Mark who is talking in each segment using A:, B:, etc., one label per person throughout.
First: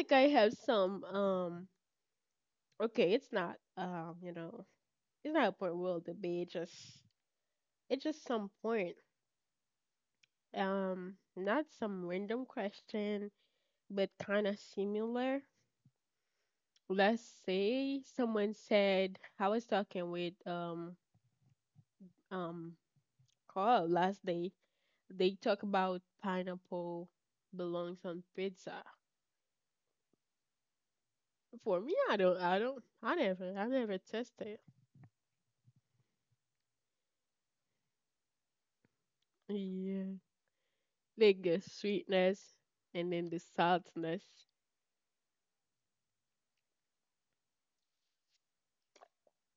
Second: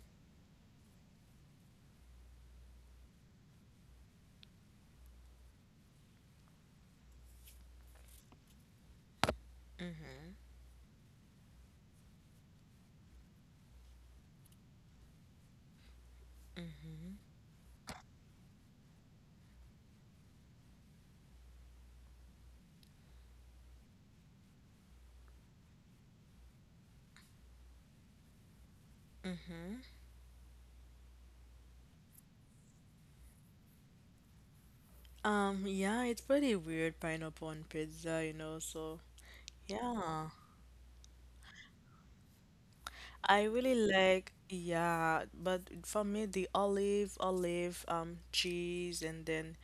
A: think I have some okay, it's not it's not a point we'll debate, just it's just some point.
B: Mm-hmm.
A: Not some random question, but kinda similar. Let's say someone said I was talking with um Carl last day, they talk about pineapple belongs on pizza. For me, I never tested.
B: Yeah, it's pretty weird pineapple on pizza, you know, so
A: Yeah,
B: yeah.
A: like the sweetness and then
B: I
A: the
B: really like,
A: saltiness.
B: yeah, but for me the olive, cheese and then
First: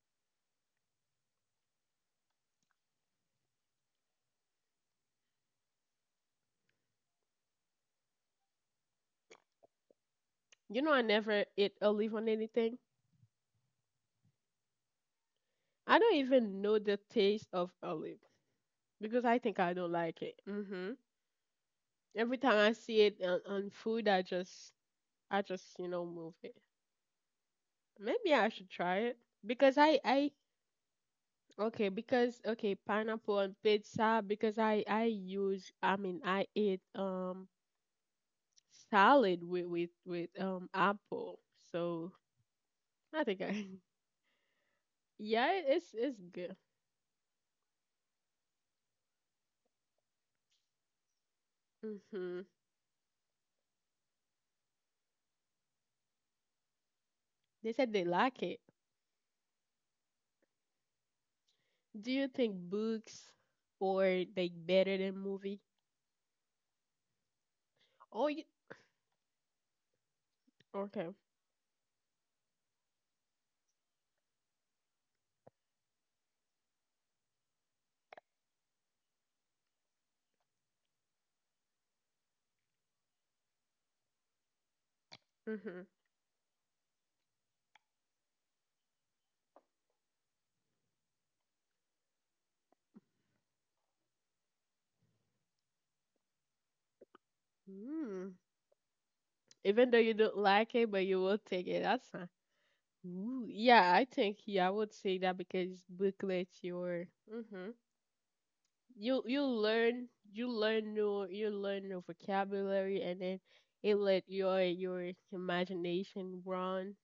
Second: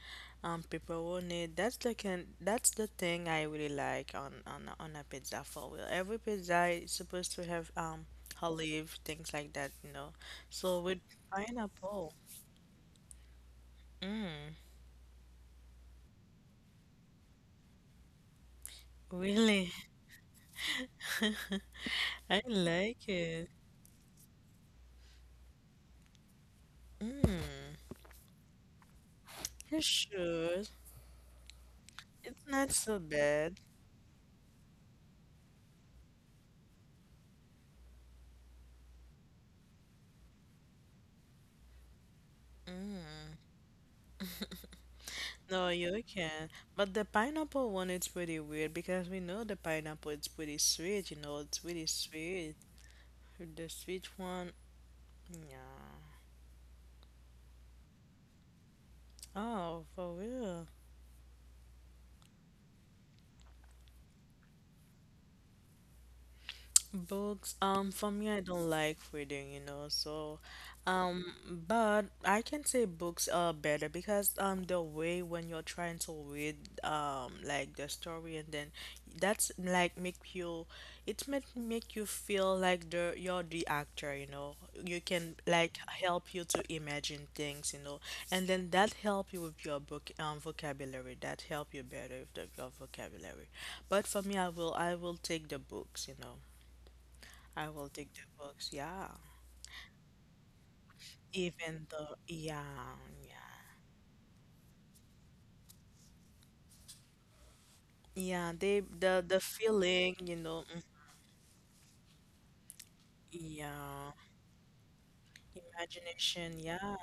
B: pepperoni, that's the can that's the thing I really like on on a pizza for real. Every pizza is supposed to have olive, things like that, you know.
A: You
B: So
A: know,
B: with
A: I never ate olive
B: pineapple,
A: on anything. I don't even know the taste of olive because I think
B: really.
A: I don't like it. Every
B: I
A: time I see
B: like
A: it on,
B: it.
A: on food, I just, you know, move it.
B: Mm,
A: Maybe I should try it because
B: you
A: I
B: should.
A: okay, because
B: It's not
A: okay,
B: so
A: pineapple on
B: bad.
A: pizza because I use I mean I eat salad with with apple. So I think I yeah
B: No,
A: it's
B: you
A: it's
B: can.
A: good.
B: But the pineapple one is pretty weird because we know the pineapple is pretty sweet, you know, it's really
A: Mhm.
B: sweet. The sweet one, yeah.
A: They said they like it.
B: Oh, for real.
A: Do you think books or they better than movie?
B: Books, for
A: Oh,
B: me, I
A: you,
B: don't like reading, you know, so,
A: okay.
B: um, but I can say books are better because, the way when you're trying to read, like the story and then that's like make you, it make you feel like the you're the actor, you know, you can like
A: Mhm.
B: help you to imagine things, you know, and then that help you with your book, vocabulary, that help you better with the, your vocabulary. But for me, I will take the books, you know. I will take the
A: Mm.
B: books. Yeah.
A: Even though you don't like it, but you will take it.
B: Even
A: That's
B: the,
A: fine.
B: yeah,
A: Ooh,
B: yeah.
A: yeah, I think yeah, I would say that because book lets your
B: Yeah, they
A: you
B: the feeling, you know.
A: you learn new vocabulary, and then it
B: Yeah.
A: let your imagination
B: Imagination,
A: run.
B: yeah.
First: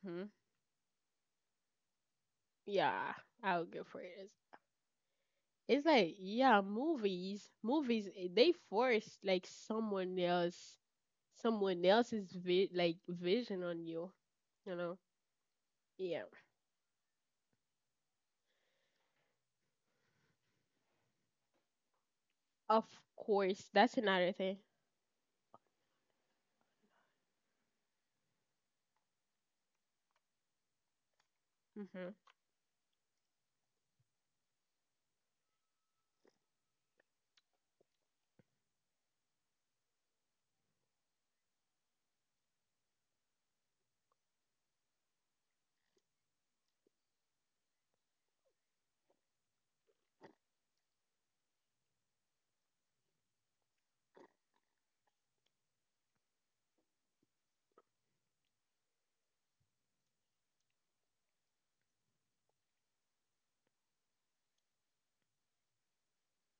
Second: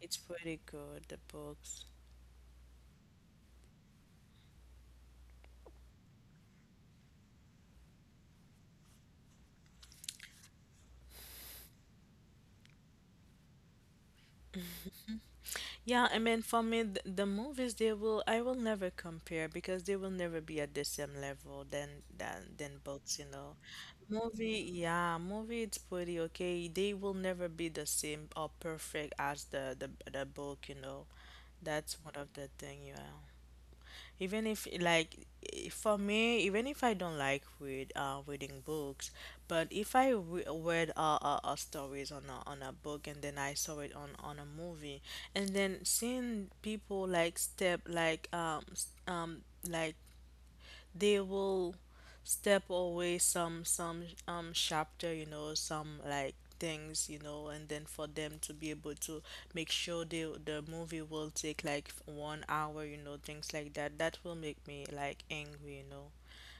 B: It's pretty good, the books.
A: Yeah, I'll go for it. It's like yeah, movies, movies they force like someone else, someone else's like vision on you. You know?
B: Yeah, I
A: Yeah.
B: mean for me the movies they will, I will never compare because they will never be at the same level than than
A: Of
B: books, you know.
A: course, that's another thing.
B: Movie, yeah, movie it's pretty okay. They will never be the same or perfect as the book, you know. That's
A: Mhm.
B: one of the thing, yeah. Even if like for me, even if I don't like reading books, but if I read stories on on a book and then I saw it on a movie and then seeing people like like they will step away some chapter, you know, some like things, you know, and then for them to be able to make sure they the movie will take like 1 hour, you know, things like that that will make me like angry, you know.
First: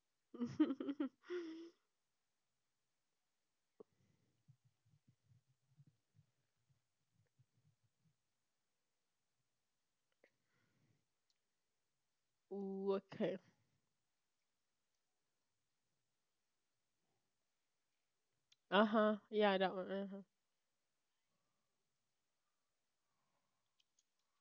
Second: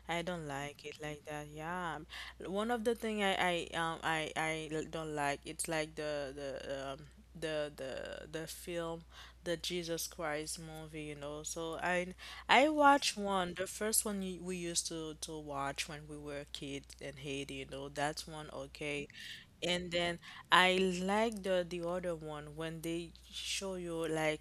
B: I don't like it like that. Yeah, one of the thing I don't like, it's like the film, the Jesus Christ movie, you know, so I
A: Ooh,
B: watched
A: okay.
B: one, the first one, we used to watch when we were kids in Haiti, you know, that's one,
A: Uh
B: okay.
A: huh. Yeah, that one.
B: And
A: Uh huh.
B: then I like the other one when they show you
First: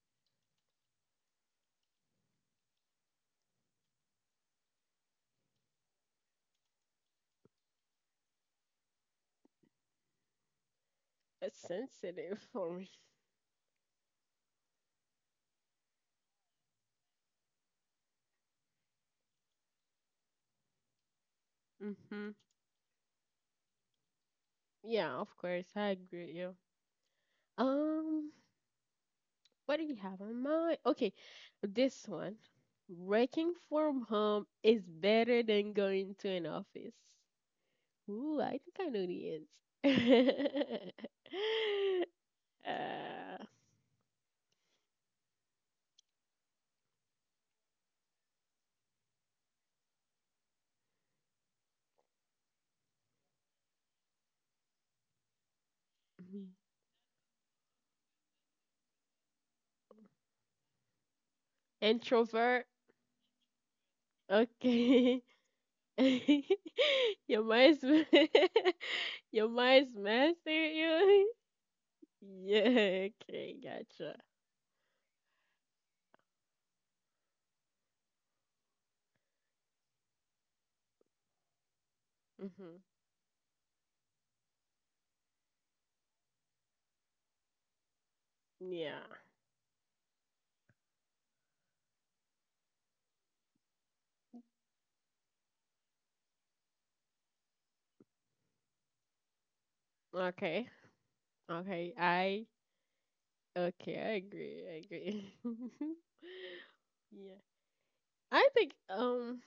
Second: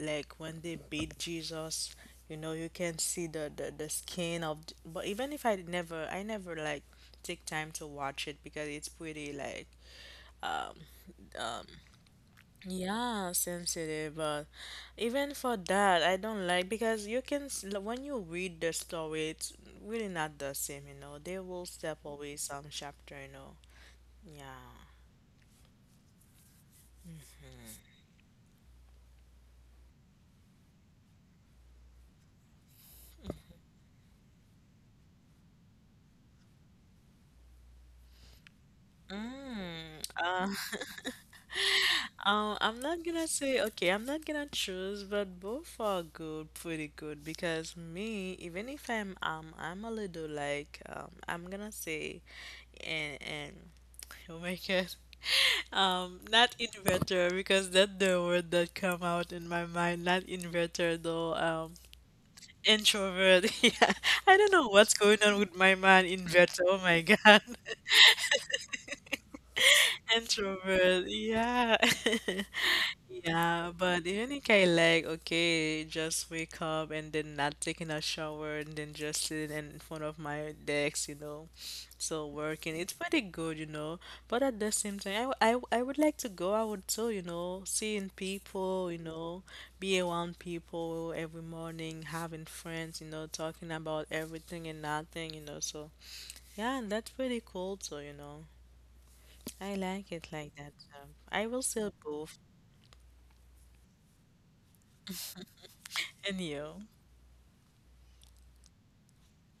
B: like when they beat Jesus, you know, you can see the skin of, but even if I never, I never like take time to watch it because it's pretty like um
A: It's
B: um,
A: sensitive for me.
B: yeah, sensitive, but even for that, I don't like because you can when you read the story, it's really not the same, you know. They will step
A: Mm-hmm.
B: away some chapter, you know. Yeah.
A: Yeah, of course. I agree with you. Um, what do you have in mind? Okay, this one. Working from home is better than going to an office. Ooh, I think I know the
B: Mm, uh,
A: answer.
B: I'm not gonna
A: uh,
B: say, okay, I'm not gonna choose, but both are good, pretty good, because me, even if I'm I'm a little like I'm gonna say, and oh my God. Not
A: mm,
B: inverter, because that's the word that come out in my mind. Not inverter, though.
A: introvert.
B: Introvert. Yeah, I don't know what's going
A: Okay.
B: on with my mind. Inverter. Oh my God,
A: Your mind's your mind's master
B: introvert.
A: you.
B: Yeah.
A: Yeah, okay,
B: Yeah, but
A: gotcha.
B: even if I like, okay, just wake up and then not taking a shower and then just sitting in front of my desk, you know, so working,
A: Mm-hmm.
B: it's pretty good, you know. But at the same time, I would like to go out too, you know, seeing people, you
A: Yeah.
B: know, be around people every morning, having friends, you know, talking about everything and nothing, you know. So, yeah, and that's pretty cool too, you know. I like it like that.
A: Okay.
B: I will sell
A: Okay,
B: both.
A: I okay, I agree. I agree.
B: And you?
A: Yeah. I think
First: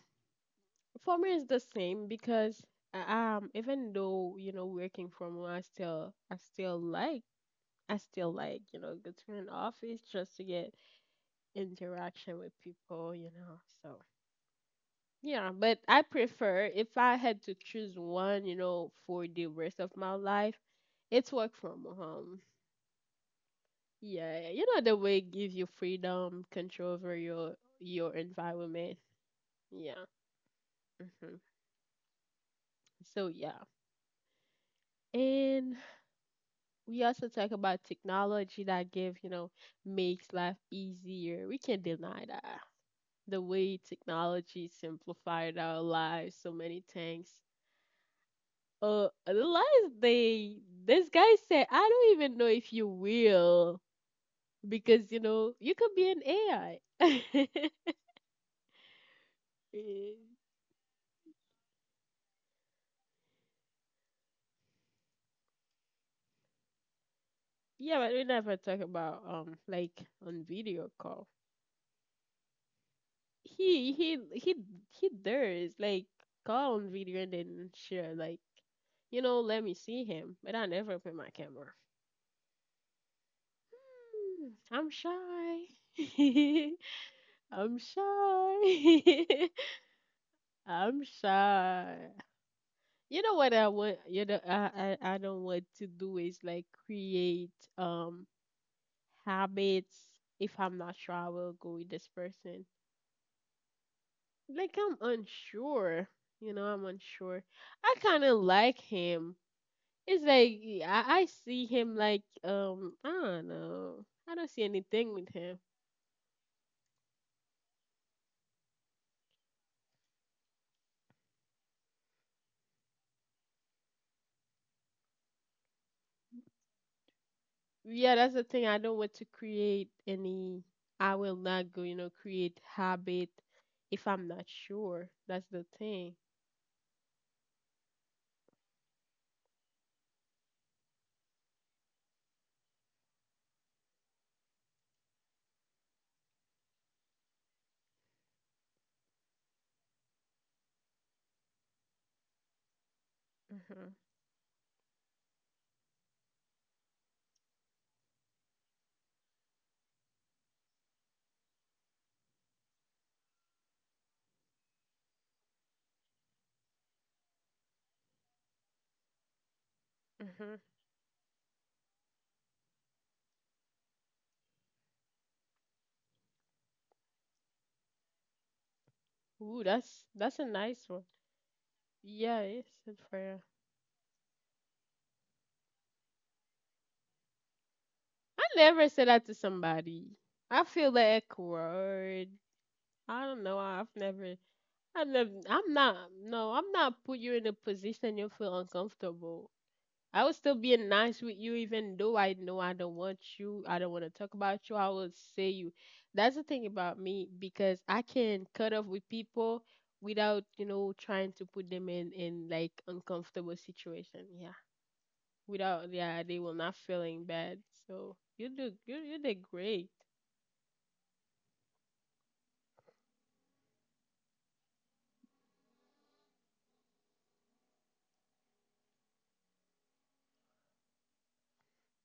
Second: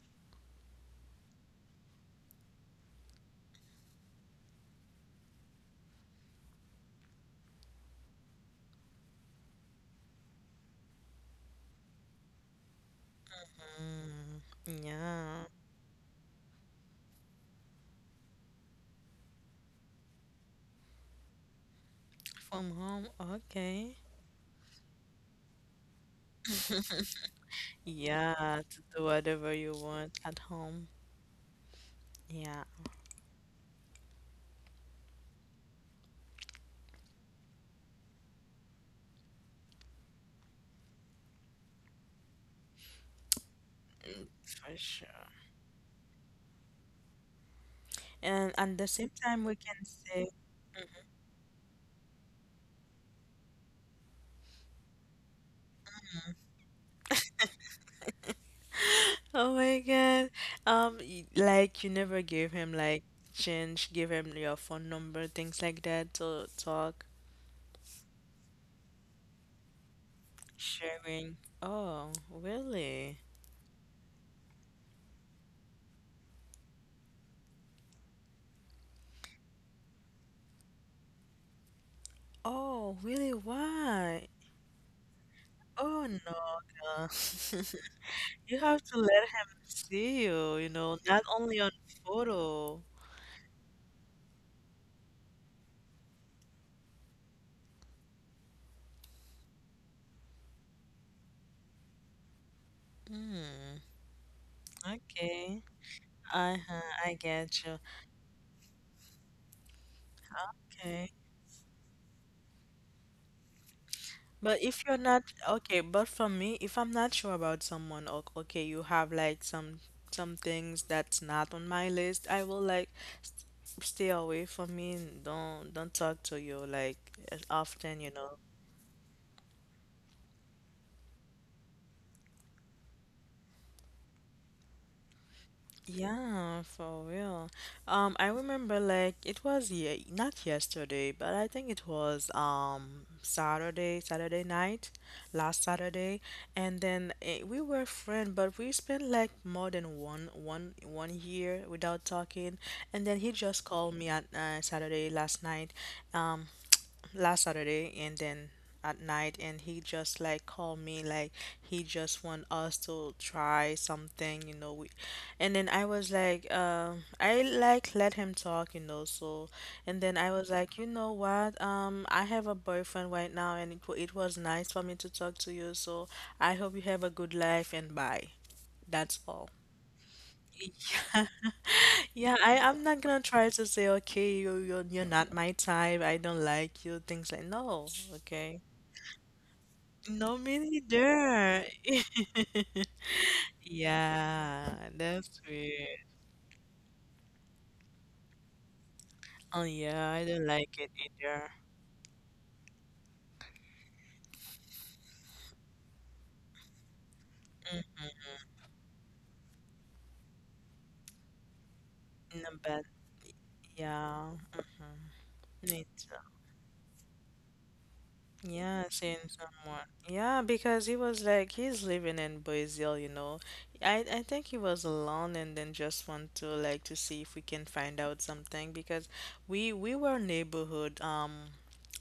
A: for me it's the same because even though, you know, working from home I still like you know, go to an office just to get interaction with people, you know. So
B: Mm, yeah,
A: yeah, but I prefer if I had to choose one, you know, for the rest of my life, it's work from home.
B: from home, okay.
A: Yeah, you know the way give you freedom, control over your
B: Yeah, to
A: environment.
B: do whatever you
A: Yeah.
B: want at home.
A: hmm
B: Yeah,
A: So yeah. And we also talk about technology that give, you know, makes life easier. We can't deny that. The way
B: mm,
A: technology
B: for sure.
A: simplified our lives, so many things.
B: And at the same
A: The
B: time, we can
A: last
B: say,
A: day, this guy said, I don't even know if you will, because you know, you could be an AI.
B: oh my God, like you never gave him like change, give him your phone number, things like that to talk,
A: Yeah, but we never talk about like on video call.
B: sharing. Oh, really?
A: He he he he does like call on video and then share like you know let me see him, but I never put my camera.
B: Oh, really? Why?
A: Hmm, I'm shy.
B: Oh no. Girl.
A: I'm
B: You have to let
A: shy.
B: him see you, you know,
A: I'm
B: not only on
A: shy.
B: photo.
A: You know what I want? You know I don't want to do is like create um habits. If I'm not sure, I will go with this person.
B: Hmm.
A: Like I'm
B: Okay.
A: unsure. You know, I'm
B: Uh-huh. I
A: unsure.
B: get you.
A: I kind of like him. It's like yeah,
B: Okay.
A: I see him like I don't know. I don't see
B: But if you're
A: anything
B: not
A: with him.
B: okay, but for me, if I'm not sure about someone, okay, you have like some things that's not on my list, I will like stay away from me and don't talk to you like as often, you
A: Yeah, that's
B: know.
A: the thing. I don't want to create any. I will not go. You know, create habit if I'm not sure. That's the thing.
B: Yeah, for real. I remember like it was ye not yesterday, but I think it was Saturday, Saturday night, last Saturday, and then we were friends, but we spent like more than one year without talking, and then he just
A: Mhm.
B: called me at Saturday last night. Um, last Saturday and then at night, and he just like called me like he just want us to try something, you know, we, and then I was like I like let him talk, you know, so, and then I was
A: Mhm.
B: like, you know what, I have a boyfriend right now and it, it was nice for me to talk to you, so I hope you have a good life and bye, that's all.
A: Ooh, that's a nice one. Yeah,
B: Yeah,
A: it's
B: I'm
A: a
B: not gonna
A: prayer.
B: try to say, okay, you're not my type, I don't like you, things like, no,
A: I
B: okay.
A: never say that to somebody.
B: No,
A: I
B: me
A: feel like
B: neither.
A: awkward. I don't know.
B: Yeah,
A: I've never,
B: that's
A: I'm not,
B: weird.
A: no, I'm not put you in a position you feel uncomfortable.
B: Oh yeah,
A: I
B: I
A: would
B: don't
A: still be
B: like it
A: nice with you,
B: either.
A: even though I know I don't want you. I don't want to talk about you. I will say you. That's the thing about me because I can cut off with people without, you know, trying to put them in
B: No,
A: like
B: but
A: uncomfortable situation.
B: yeah,
A: Yeah,
B: me
A: without,
B: too.
A: yeah, they will not feeling bad. So you do,
B: Yeah,
A: you
B: seeing
A: did
B: someone.
A: great.
B: Yeah, because he was like he's living in Brazil, you know. I think he was alone and then just want to like to see if we can find out something, because we were neighborhood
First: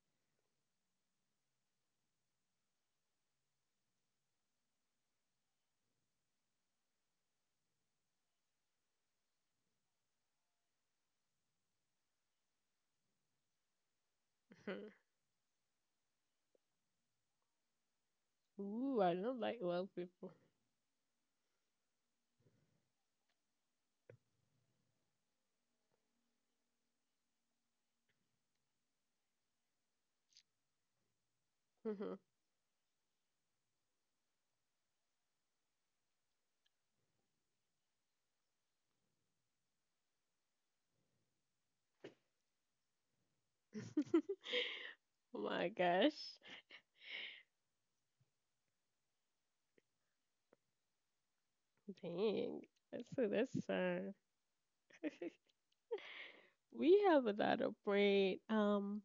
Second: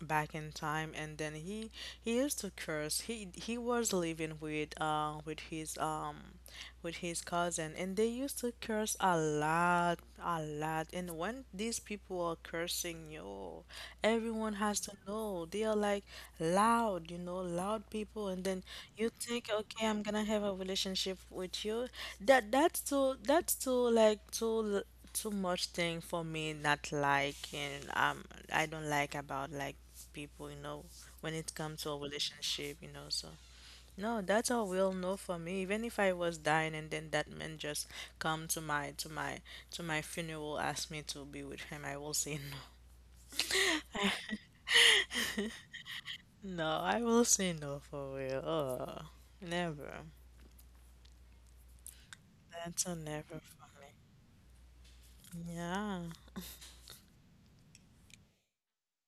B: back in time, and then he used to curse. He was living with his cousin, and they used to curse a lot, a lot. And when these people are cursing you, everyone has to know. They are like loud, you know, loud people, and then
A: Ooh,
B: you
A: I don't
B: think,
A: like well
B: okay, I'm gonna
A: people.
B: have a relationship with you. That's too like too much thing for me, not like, and I don't like about like people, you know, when it comes to a relationship, you know, so no, that's a will no for me. Even if I was dying and then that man just come to my to my funeral, ask me to be with him, I will say no.
A: Oh my gosh.
B: No, I will say no, for real. Oh, never.
A: Dang.
B: That's a never for
A: That's
B: me. Yeah.
A: we have a lot of brain.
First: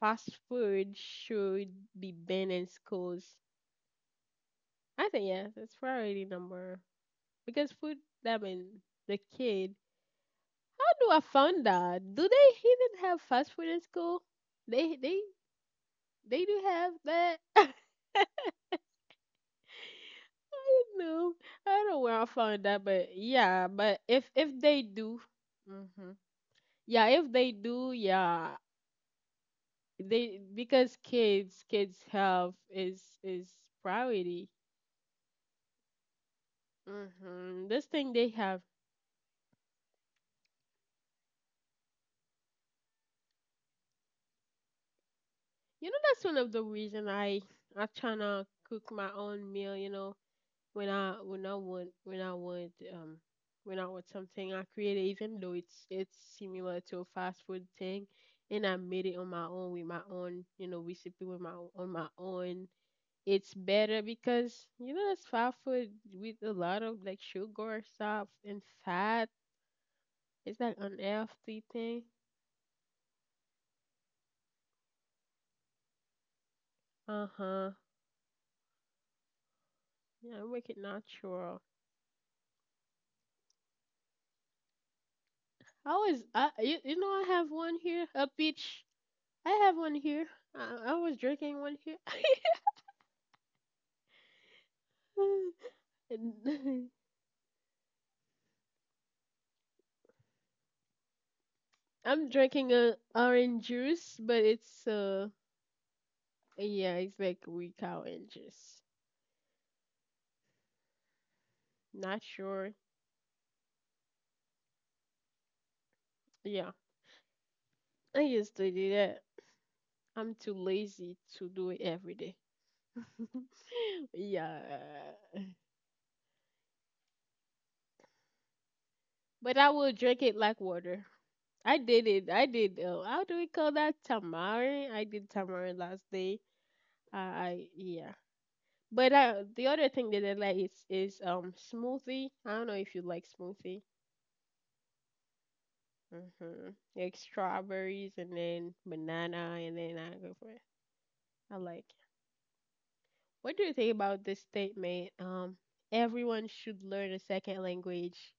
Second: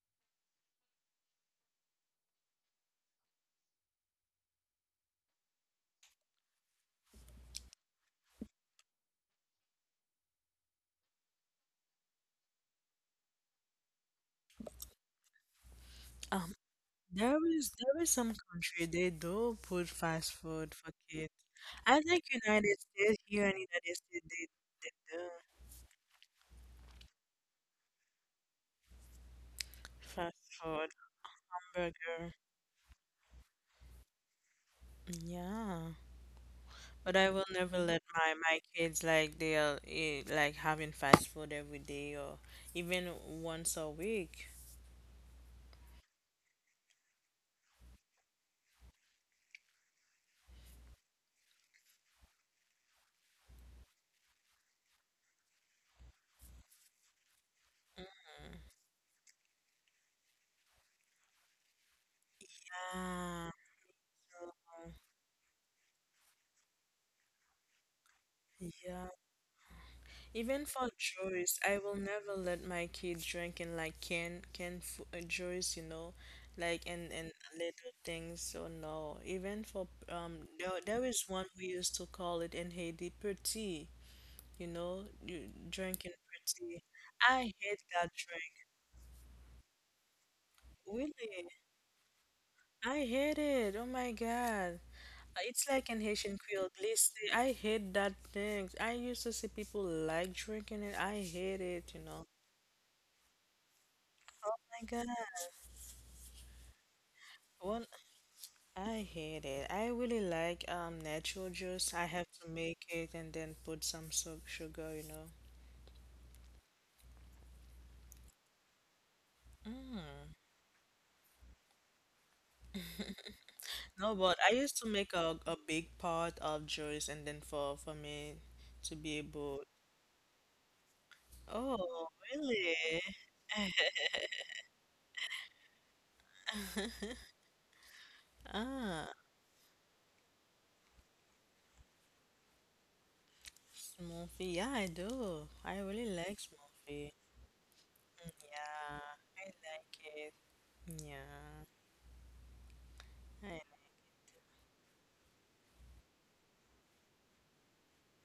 A: Fast food should be banned in schools. I think yeah, that's priority number because food I mean the kid. How do I find that? Do they even have fast food in school? They they they
B: Um,
A: do have that?
B: there is
A: I
B: some country they do put fast food for
A: don't know.
B: kids.
A: I don't know
B: I
A: where I
B: think
A: found
B: United
A: that, but
B: States, here in
A: yeah,
B: United
A: but if
B: States,
A: if they
B: they
A: do,
B: do
A: mhm. Yeah, if they do, yeah,
B: fast
A: they
B: food
A: because kids
B: burger.
A: health is priority.
B: Yeah. But I will never
A: This
B: let
A: thing they
B: my my
A: have,
B: kids like they'll eat like having fast food every day or even once a week.
A: you know, that's one of the reason I tryna cook my own meal. You know, when I want when I want when I want something, I create it, even though it's similar to a fast food thing, and I made it on my own with my own you know recipe with my own,
B: Yeah.
A: it's better because you know that's fast food with a lot of like sugar stuff and
B: Yeah.
A: fat. It's
B: Even
A: like
B: for juice,
A: unhealthy
B: I will
A: thing.
B: never let my kid drinking like can juice, you know, like
A: Uh
B: and
A: huh.
B: little things. So no, even for
A: Yeah, make it
B: there is one
A: natural.
B: we used to call it in Haiti, petit, you know, you
A: I
B: drinking
A: was I you,
B: petit.
A: you know I have
B: I
A: one
B: hate
A: here
B: that
A: a
B: drink.
A: peach. I have one here. I was
B: Really,
A: drinking one here.
B: I hate it. Oh my God. It's like an
A: And
B: Haitian Creole glisse. I hate that thing. I used to see people like drinking it. I hate it, you
A: I'm
B: know.
A: drinking a orange juice, but
B: Oh
A: it's
B: my God.
A: yeah, it's like weak
B: One
A: orange juice.
B: I hate it. I really like natural juice. I
A: Not
B: have to
A: sure.
B: make it and then put some su sugar, you know.
A: Yeah, I used to do that. I'm too lazy to do it every day.
B: No, but
A: Yeah.
B: I used to make a big pot of juice and then for me to be
A: But I
B: able.
A: will drink it like water. I did
B: Oh,
A: it. I did.
B: really?
A: How do we call that? Tamari. I did tamari last day. I yeah. But
B: Ah,
A: the other thing that I like is smoothie. I don't know if you like smoothie.
B: smoothie. Yeah, I do. I really like
A: Mm-hmm. Like
B: smoothie.
A: strawberries and
B: Mm,
A: then
B: yeah,
A: banana
B: I
A: and then I
B: like
A: go
B: it.
A: for it. I like. What do
B: Yeah.
A: you think about this statement? Everyone should learn a second language.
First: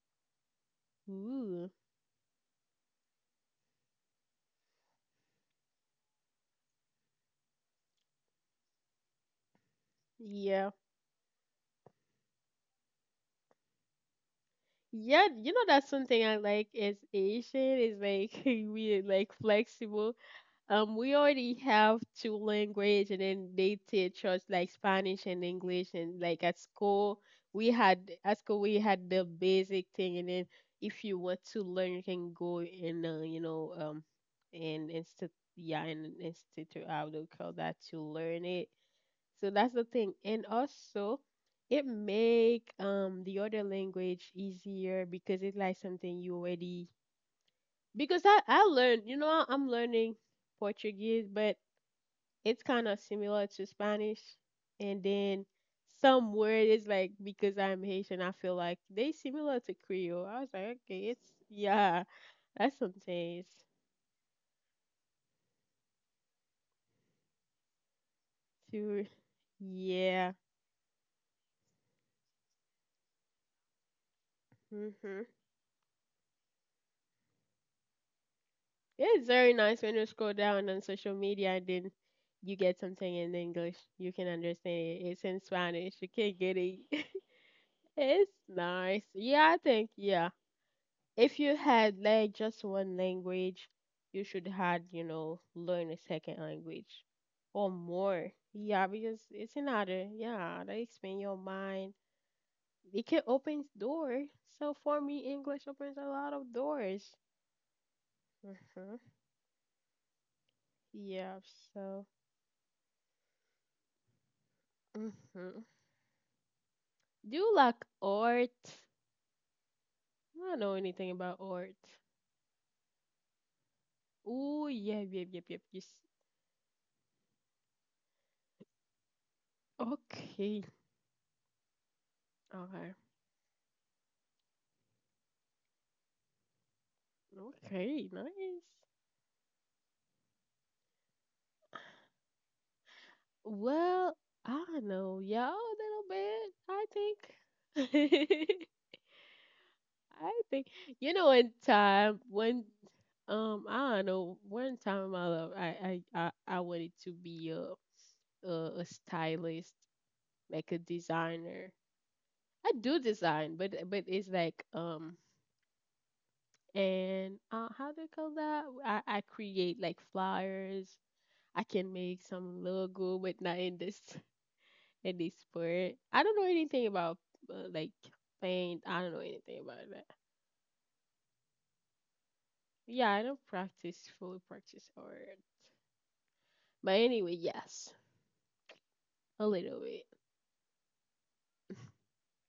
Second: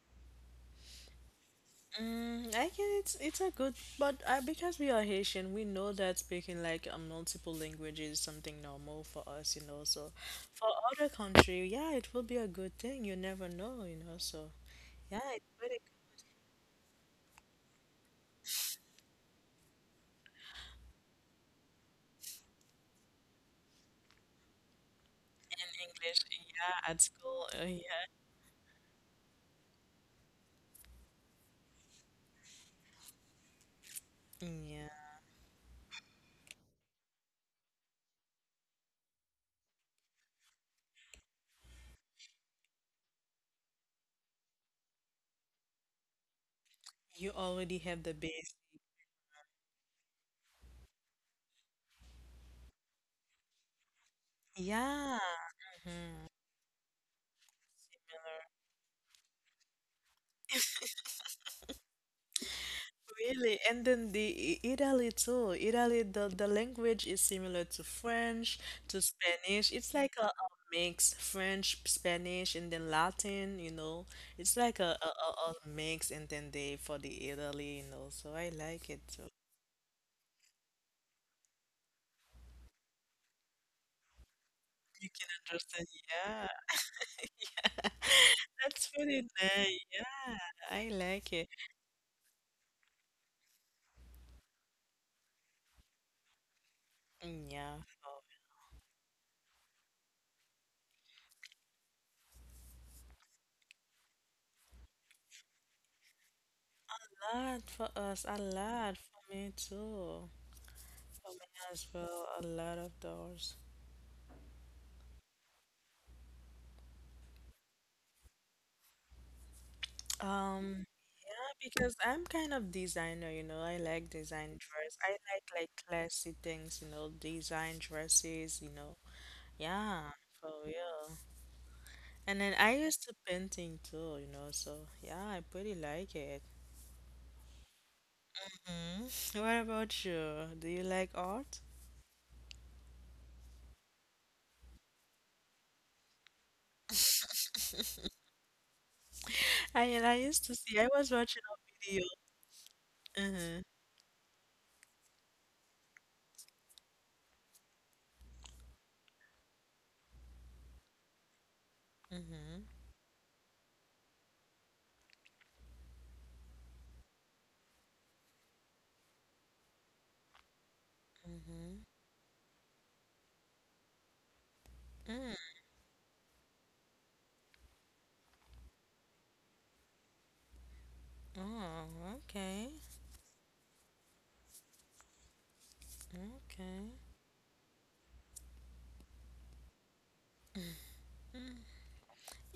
A: Ooh.
B: Mm, I can. It's a good, but because we are Haitian, we know that speaking like multiple languages is something normal for us, you know. So, for
A: Yeah,
B: other country, yeah, it will be a good thing. You never know, you know. So, yeah,
A: yeah,
B: it's
A: you know
B: pretty
A: that's
B: good.
A: something I like as Asian is like we like flexible. We already have two language, and then they teach us like Spanish and
B: In
A: English, and
B: English,
A: like at
B: yeah, at
A: school
B: school, yeah,
A: we had the basic thing, and then if you want to learn, you can go in you know
B: yeah,
A: and instead yeah and institute I would call that to learn it. So that's the thing. And also it make the other language easier because it's like something you already
B: you already have the
A: because I
B: base.
A: I learned, you know, I'm learning Portuguese, but it's kind of similar to Spanish. And
B: Yeah.
A: then
B: Mhm.
A: some word is like because I'm Haitian, I feel like they similar to Creole. I was like, okay, it's yeah, that's something.
B: Really,
A: It's
B: and then the Italy too. Italy, the language is similar to French, to
A: too
B: Spanish. It's like
A: yeah.
B: a mix, French, Spanish, and then Latin, you know. It's like
A: hmm
B: a mix, and then they for the Italy, you know. So I like it
A: Yeah,
B: too.
A: it's very nice when you scroll down on social media and then you get something in English. You can understand it.
B: You can
A: It's in
B: understand,
A: Spanish. You can not
B: yeah.
A: get it. It's
B: That's
A: nice.
B: pretty
A: Yeah, I
B: nice,
A: think,
B: yeah.
A: yeah.
B: I like
A: If
B: it.
A: you had like just one language, you should had, you know, learn a second language or
B: Yeah, for
A: more. Yeah, because it's another, yeah, that expand your mind. It can open door. So for me, English opens a lot of
B: a
A: doors.
B: lot for us, a lot
A: hmm
B: for me too. For me
A: Yeah,
B: as
A: so.
B: well, a lot of doors.
A: Mhm. Do you like art? I don't know
B: Um,
A: anything about
B: yeah,
A: art.
B: because I'm kind of designer, you know. I like design
A: Oh,
B: dress.
A: yeah,
B: I
A: yeah,
B: like
A: yeah, yeah. Yes.
B: classy things, you know, design dresses, you know. Yeah, for
A: Okay.
B: real. And then I used
A: Okay.
B: to painting too, you know, so yeah, I pretty like it.
A: Okay. Nice.
B: Mm. What about you? Do you like art?
A: Well, I don't know, y'all a little bit. I think.
B: I used
A: I
B: to
A: think
B: see I was
A: you know.
B: watching
A: In
B: a video.
A: time, when
B: Mm-hmm.
A: I don't know. One time in my life, I wanted to be a, a stylist, like a designer.
B: Mm-hmm.
A: I do design, but it's like and how do you call that? I create like flyers. I
B: Mm-hmm.
A: can make some logo, but not in this in
B: Mm.
A: this part. I don't know anything about like paint. I don't know anything about that.
B: Oh, okay.
A: Yeah, I don't practice fully practice art.
B: Okay.
A: But anyway, yes, a little bit.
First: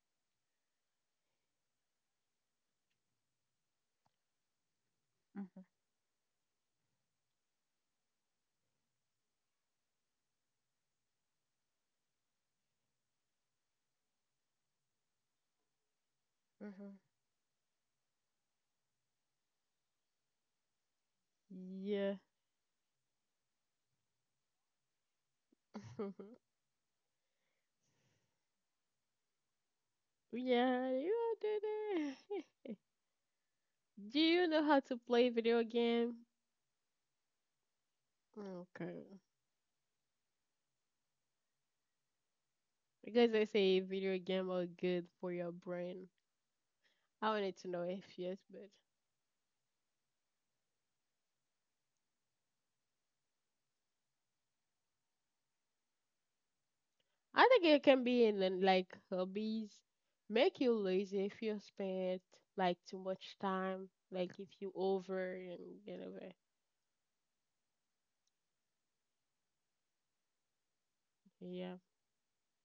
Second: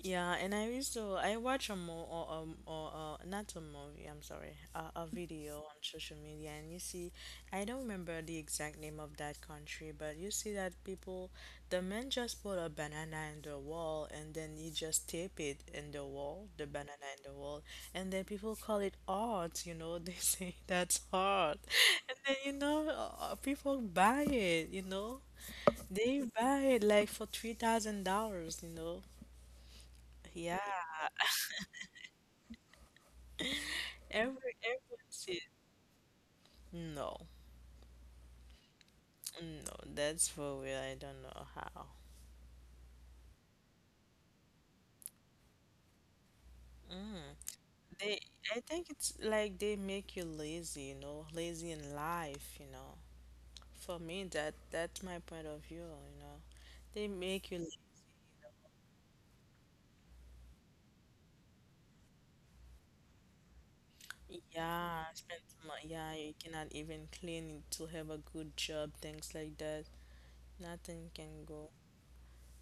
B: Yeah, and I used to I watch a mo or not a movie, I'm sorry, a video
A: Mhm.
B: on social media, and you see, I don't remember the exact name of that country, but you see that people, the man just put a banana in the wall, and then he just tape it in the wall, the banana in the wall, and then people call it art. You know, they say that's art,
A: Yeah.
B: and then you know, people buy it. You know, they buy it like for $3,000. You know. Yeah.
A: yeah, you all do Do you
B: Every
A: know how to
B: everyone
A: play
B: says
A: video game?
B: no,
A: Okay.
B: no. That's for real. I don't know how.
A: Because they say video game are good for your brain. I
B: Mm.
A: wanted to know if
B: They,
A: yes,
B: I
A: but
B: think it's like they make you lazy. You know, lazy in life. You know, for me, that's my point of view. You know, they
A: I
B: make
A: think
B: you.
A: it can be in like hobbies make you lazy if you spend like too much time, like if you
B: Yeah,
A: over
B: spend too much.
A: and get
B: Yeah,
A: over.
B: you cannot even clean to have a good job. Things like that. Nothing can go
A: Yeah,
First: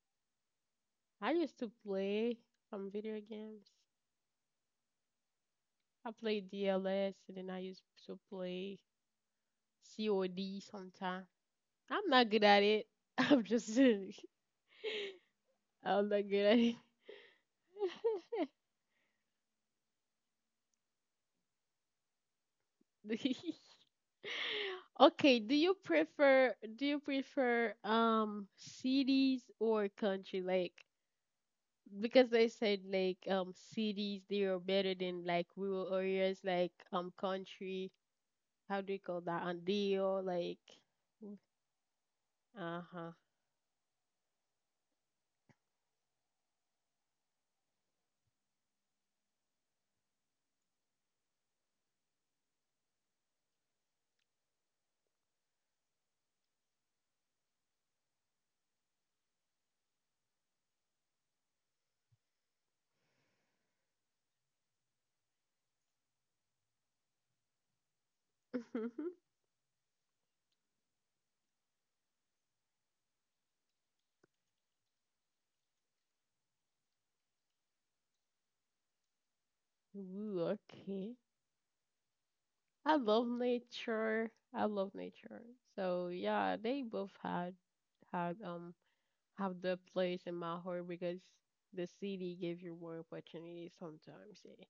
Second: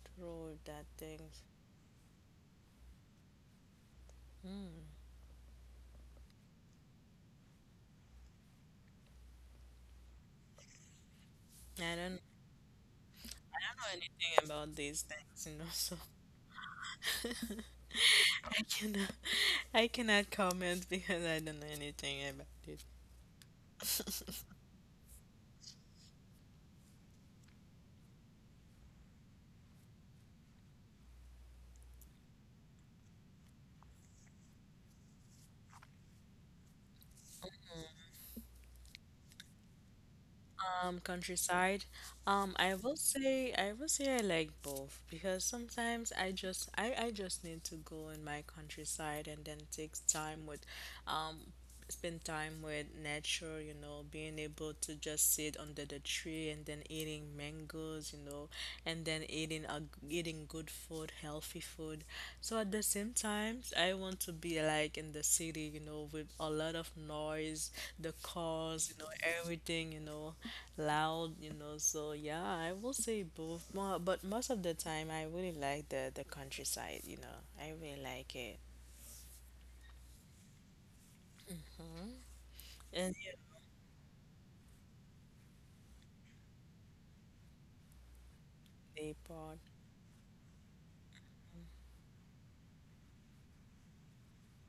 B: through that
A: I
B: things.
A: used to play some video games. I played DLS and then I used to play COD sometime.
B: I
A: I'm
B: don't.
A: not good at it. I'm
B: I
A: just
B: don't know anything about these things. You know, so.
A: I'm not good at it.
B: I cannot, I cannot comment because I don't know anything about it.
A: Okay, do you prefer cities or country? Like because they said like cities they are better than like rural areas like country. How do you call that? Andio like
B: Countryside. I will
A: uh-huh.
B: say, I will say I like both because sometimes I just need to go in my countryside and then take time with, um, spend time with nature, you know, being able to just sit under the tree and then eating mangoes, you know, and then eating good food, healthy food. So at the same time, I want to be like in the city, you know, with a lot of noise, the cars, you know, everything, you know, loud, you know. So yeah, I will say both. But most of the time, I really like the countryside, you know. I really like it.
A: Ooh, okay. I
B: And
A: love
B: yeah,
A: nature. I love nature. So yeah, they both had
B: Nepal.
A: have the place in my heart because the city gives you more opportunities sometimes. Yeah.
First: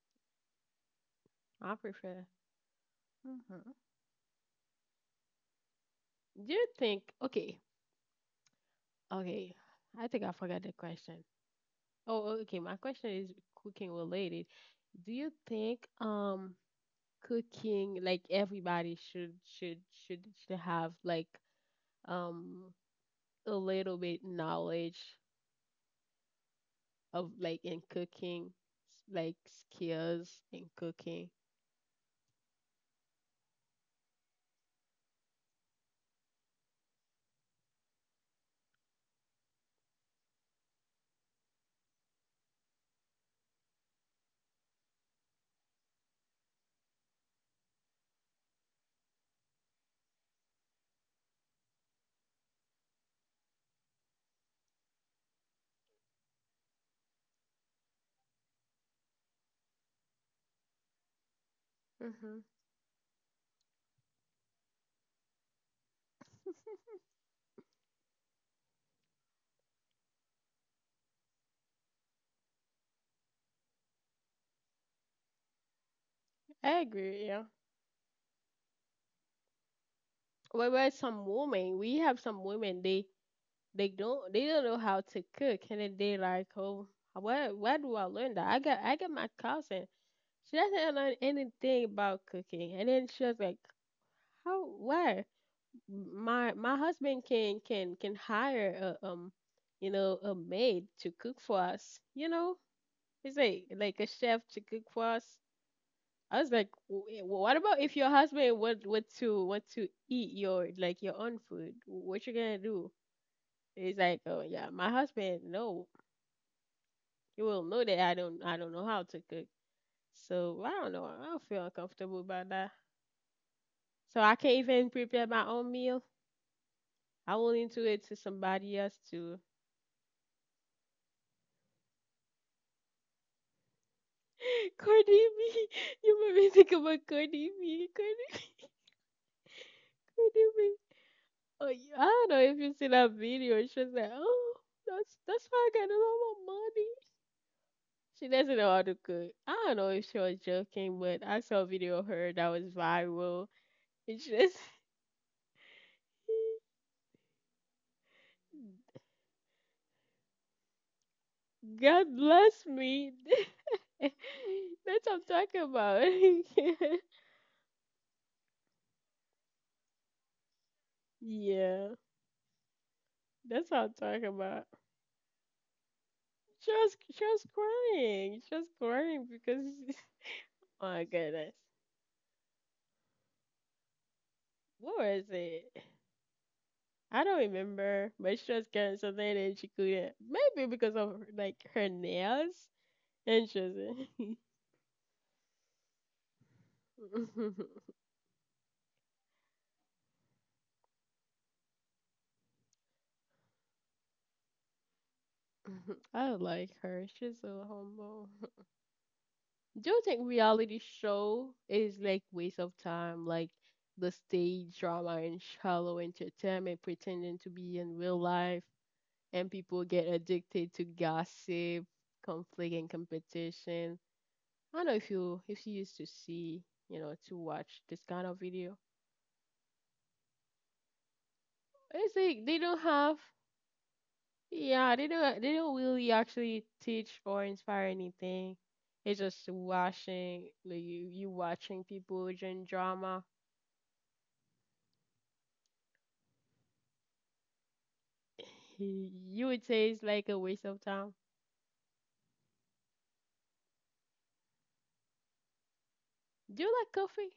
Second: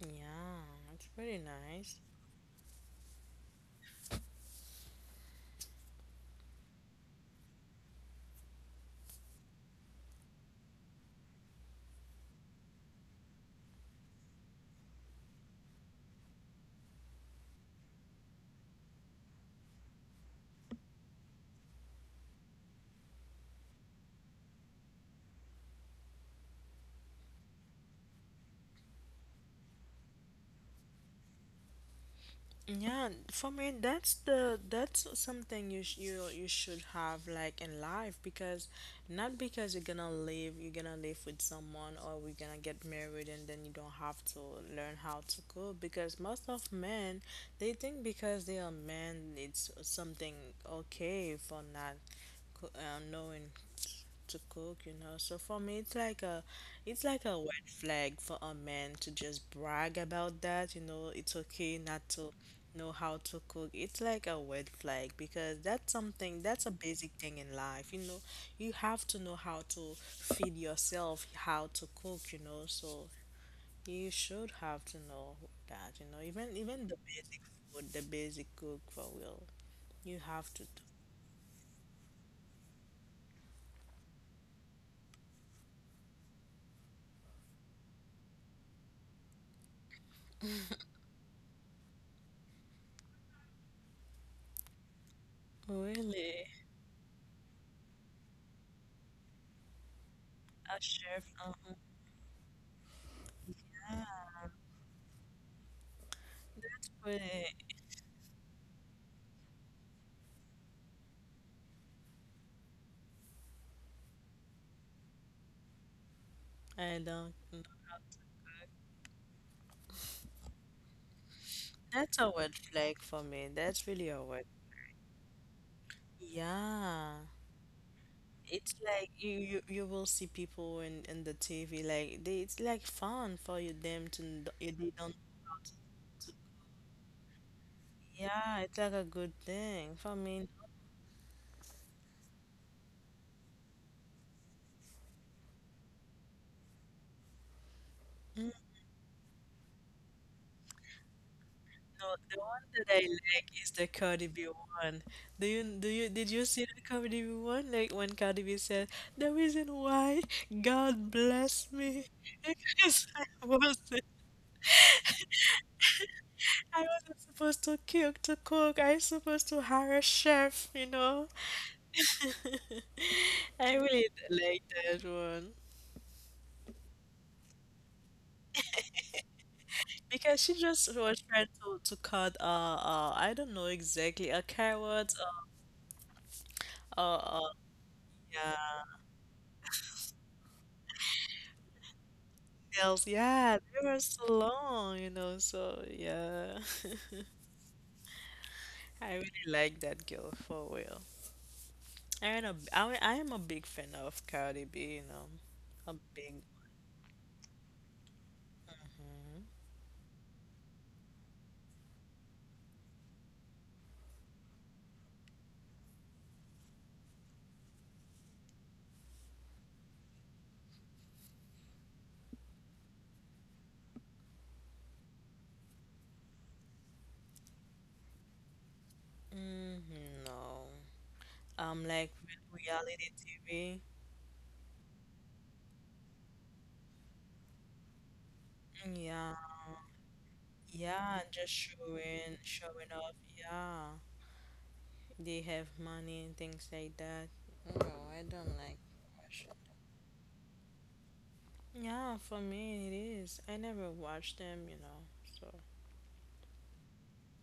B: Yeah, it's pretty
A: I
B: nice.
A: prefer. hmm Do you think? Okay, okay. I think I forgot the question. Oh, okay. My question is cooking related. Do you think cooking like everybody should have like um a little bit knowledge of like in cooking like skills in cooking?
B: Yeah, for me, that's something you you should have like in life because not because you're gonna live with someone or we're gonna get married and then you don't have to learn how to cook because most of men they think because they are men it's something okay for not knowing to cook, you know. So for me, it's like a red flag for a man to just brag about that, you know. It's okay not to
A: Mm-hmm.
B: know how to cook. It's like a red flag because that's a basic thing in life, you know. You have to know how to feed yourself, how to cook, you know. So you should have to know that, you know. Even
A: I
B: even the
A: agree.
B: basic
A: Yeah.
B: food, the basic cook for real, you have to do.
A: Where some women, we have some women they don't know how to cook, and then they like, oh, where do I learn that? I got my cousin. She doesn't learn anything about cooking, and then she was like, how where?
B: Really?
A: My husband can hire a you know, a
B: A
A: maid to
B: chef?
A: cook for
B: Uh-huh.
A: us. You know, he's like a chef to cook for us. I was like,
B: That's
A: "Wh-
B: pretty.
A: what about if your husband want to eat your like your own food? What you gonna do? It's like, oh yeah, my husband know
B: I don't
A: he
B: know.
A: will know that I don't know how to cook. So I don't know. I don't feel
B: That's
A: uncomfortable
B: a
A: about
B: red
A: that.
B: flag for me. That's really a
A: So I
B: red.
A: can't even prepare my own meal.
B: Yeah.
A: I will into it to
B: It's
A: somebody else
B: like
A: to
B: you will see people in the TV like they it's like fun for you them to n- you they
A: Cardi
B: don't.
A: B. You made me think about Cardi B. Cardi
B: Yeah,
A: B.
B: it's like a good thing for me. No,
A: Cardi B. Oh, yeah, I don't know if you see that video. She was like, oh, that's why I got all my money. She doesn't know how to cook. I don't know if she was joking, but I saw a video
B: no,
A: of her
B: the
A: that
B: one
A: was
B: that I like
A: viral.
B: is the Cardi
A: It's
B: B
A: just
B: one. Do you did you see the Cardi B one like when Cardi B said the reason why God bless me,
A: God bless
B: because
A: me. That's what I'm talking about.
B: I wasn't supposed to cook. I was supposed to hire a chef, you know.
A: Yeah,
B: I
A: that's what I'm
B: really d-
A: talking
B: like
A: about.
B: that one
A: She was crying. She was crying because
B: because she
A: oh
B: just
A: my
B: was trying
A: goodness,
B: to cut I don't know exactly a
A: what
B: carrot.
A: was it?
B: uh
A: I
B: uh, uh
A: don't remember, but
B: yeah,
A: she was carrying something and she couldn't. Maybe because of like her nails.
B: nails,
A: And
B: yeah,
A: she
B: they were so
A: was.
B: long, you know, so yeah. I really like that girl for real. I am a big fan of Cardi B, you know, a
A: I
B: big.
A: like her. She's so humble. Do you think reality show is like waste of time, like the stage drama and shallow entertainment pretending to be in real life, and people get addicted to gossip, conflict, and competition? I don't know if you used to see, you know, to watch this kind of video.
B: Mm, no. Um, like
A: It's like
B: with
A: they don't
B: reality
A: have,
B: TV.
A: yeah, they don't really actually teach or inspire anything. It's
B: Yeah.
A: just watching, like you
B: Yeah,
A: you
B: just
A: watching people doing
B: showing off.
A: drama.
B: Yeah. They have money and things like that. No, I don't like watching.
A: You would say it's like a waste of time.
B: Yeah, for me it is. I never watch them, you know. So
A: Do you like coffee?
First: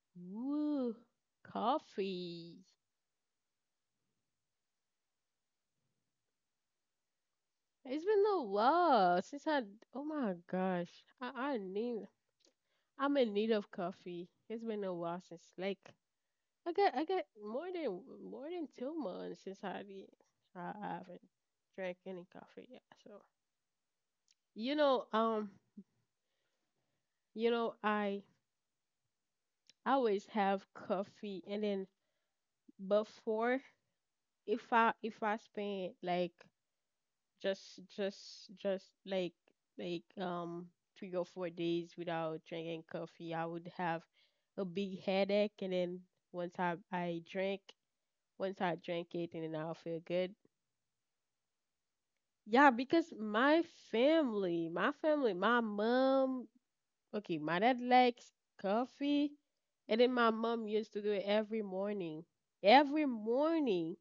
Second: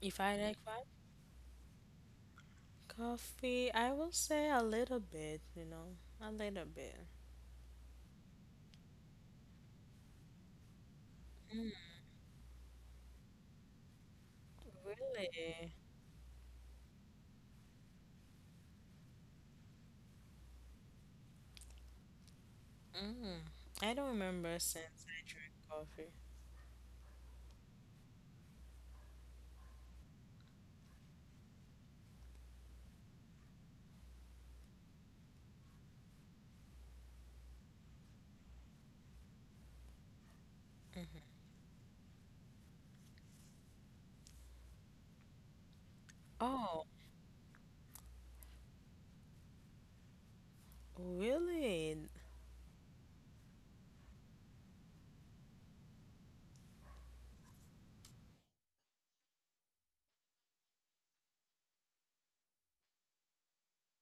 B: if I like what?
A: Ooh, coffee.
B: Coffee, I will say a little bit, you know. A little bit.
A: It's been a while since I. Oh my gosh, I need. I'm in need of coffee. It's been a while
B: Really?
A: since like I got more than 2 months since I did. I haven't drank any coffee yet. So
B: Mm. I don't remember
A: you know,
B: since I
A: um,
B: drank coffee.
A: you know, I always have coffee, and then before if I spend like just like 3 or 4 days without drinking coffee, I would have a big headache, and then once i
B: Oh,
A: i drink, once I drink it, and then I'll feel good.
B: really?
A: Yeah, because my family, my family, my mom, okay, my dad likes coffee, and then my mom used to do it every morning, every morning.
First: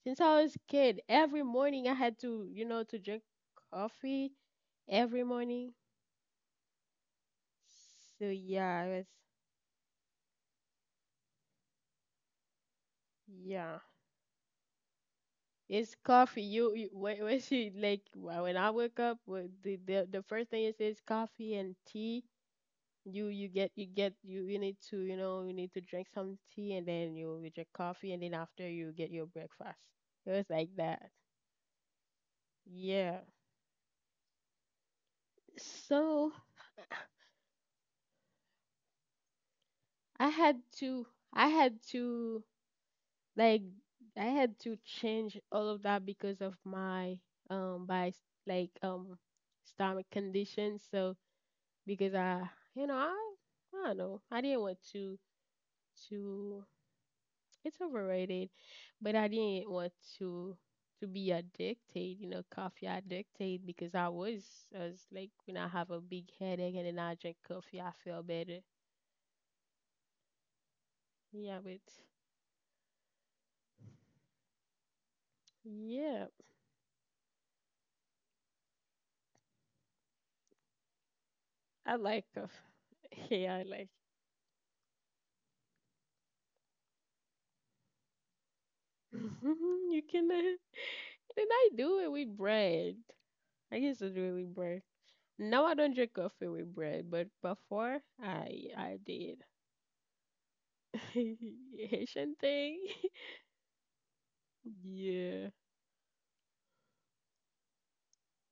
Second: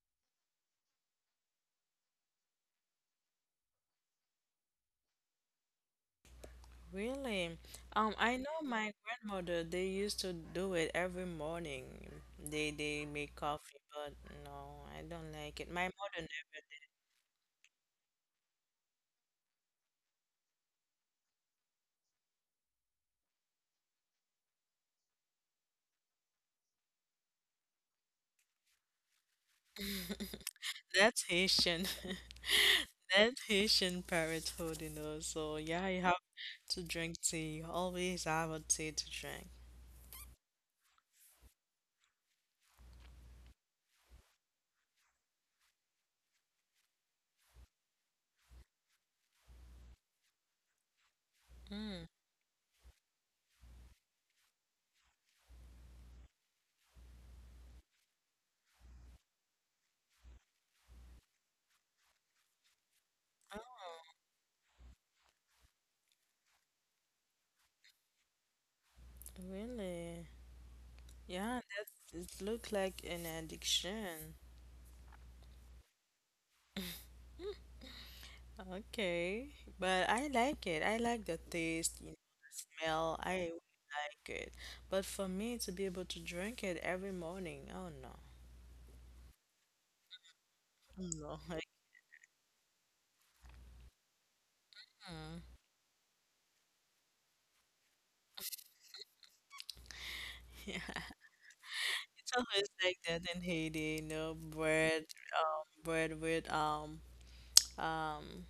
A: Since I was a kid, every morning I had to, you know, to drink coffee every morning.
B: Really?
A: So
B: I know
A: yeah, it
B: my
A: was
B: grandmother, they used to do it every morning. They make
A: yeah.
B: coffee, but no, I don't like it. My
A: It's
B: mother
A: coffee. When she like when I wake up, the first thing is coffee and tea. You need to, you know, you need to drink some tea, and then you drink coffee, and then after you get your breakfast.
B: never.
A: It was like that.
B: That's Haitian.
A: Yeah.
B: That's Haitian parenthood, you know. So yeah, you have
A: So
B: to drink tea. Always have a tea to drink.
A: I had to I had to like I had to change all of that because of my by s- like stomach condition. So
B: Mm.
A: because you know I I don't know, I didn't want to it's overrated, but I didn't want to to be addicted, you know, coffee
B: Oh,
A: addicted, because I was like when I have a big headache and then I drink coffee I feel better.
B: really? Yeah,
A: Yeah, but
B: that it look like an addiction.
A: yeah,
B: Okay, but I like it. I like the
A: I
B: taste, you know,
A: like
B: the
A: coffee.
B: smell. I really
A: Yeah I like.
B: like it. But for me to be able to drink it every morning, oh no,
A: you cannot.
B: no.
A: Then
B: Like,
A: I do it with bread. I used to do it with bread. Now I don't drink coffee with bread, but before I did. Haitian
B: it's always
A: thing.
B: like that in Haiti, you know, bread,
A: Yeah.
B: bread with um,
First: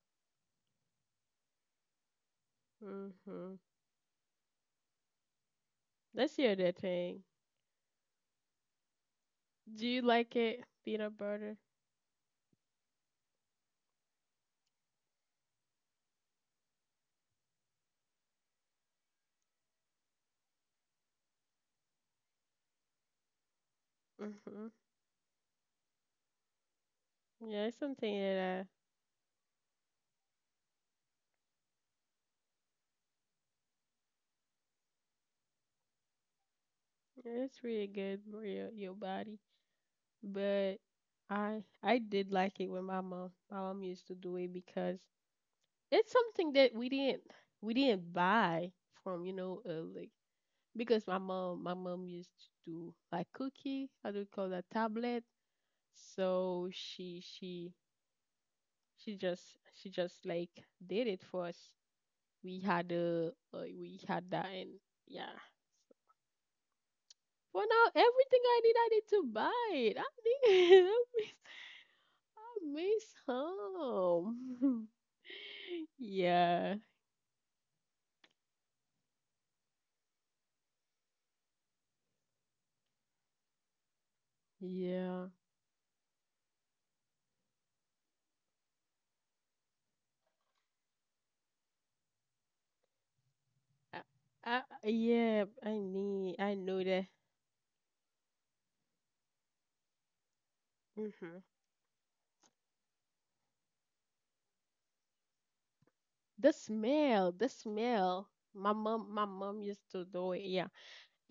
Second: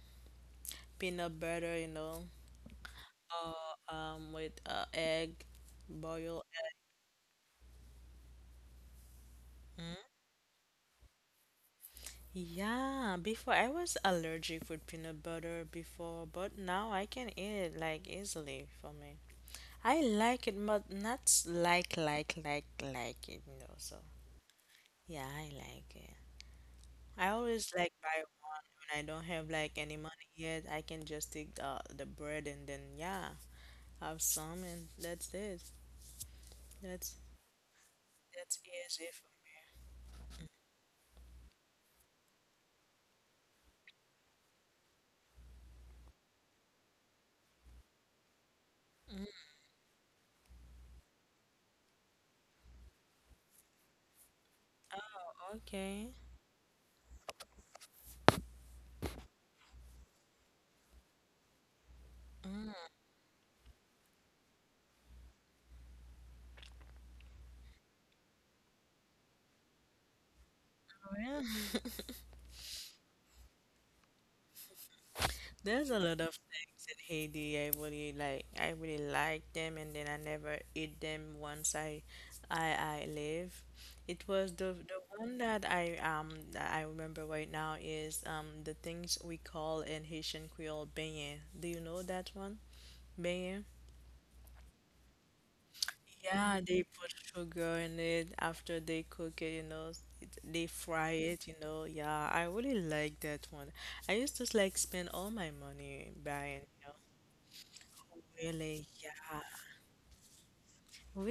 B: peanut butter, you know,
A: Mhm.
B: or with egg,
A: That's
B: boiled
A: the other thing.
B: egg.
A: Do
B: Mm?
A: you like it? Peanut butter.
B: Yeah, before I was allergic with peanut butter before, but now I can eat it like easily for me. I like it, but not like it, you know. So,
A: Mhm.
B: yeah, I like it. I
A: Yeah,
B: always
A: it's
B: like
A: something
B: buy one
A: that
B: when I don't have like any money yet. I can just take the bread and then, yeah, have some, and that's it. That's
A: it's really good for
B: that's
A: your
B: easy for
A: body. But I did like it when my mom used to do it because it's something that we didn't buy from, you know, like because my mom used to do like cookie, how do you call that
B: me.
A: tablet?
B: Oh, okay.
A: So she just she just did it for us. We had a we had that, and yeah. For now, everything I need to buy it. I need I miss
B: Really?
A: I miss home.
B: There's a lot of
A: Yeah,
B: things in Haiti I really like. I really like them, and then I never eat them once I live. It was the
A: yeah.
B: one that I remember right now is the things we call in Haitian Creole beignet. Do you know that one? Beignet.
A: I, yeah, I need. I
B: Yeah, they
A: know that.
B: put sugar in it after they cook it, you know, they fry
A: hmm
B: it, you know. Yeah, I really like that one. I used to like spend all my money
A: The
B: buying.
A: smell, the smell. My
B: Really?
A: mom,
B: Yeah.
A: my mom used to do it. Yeah,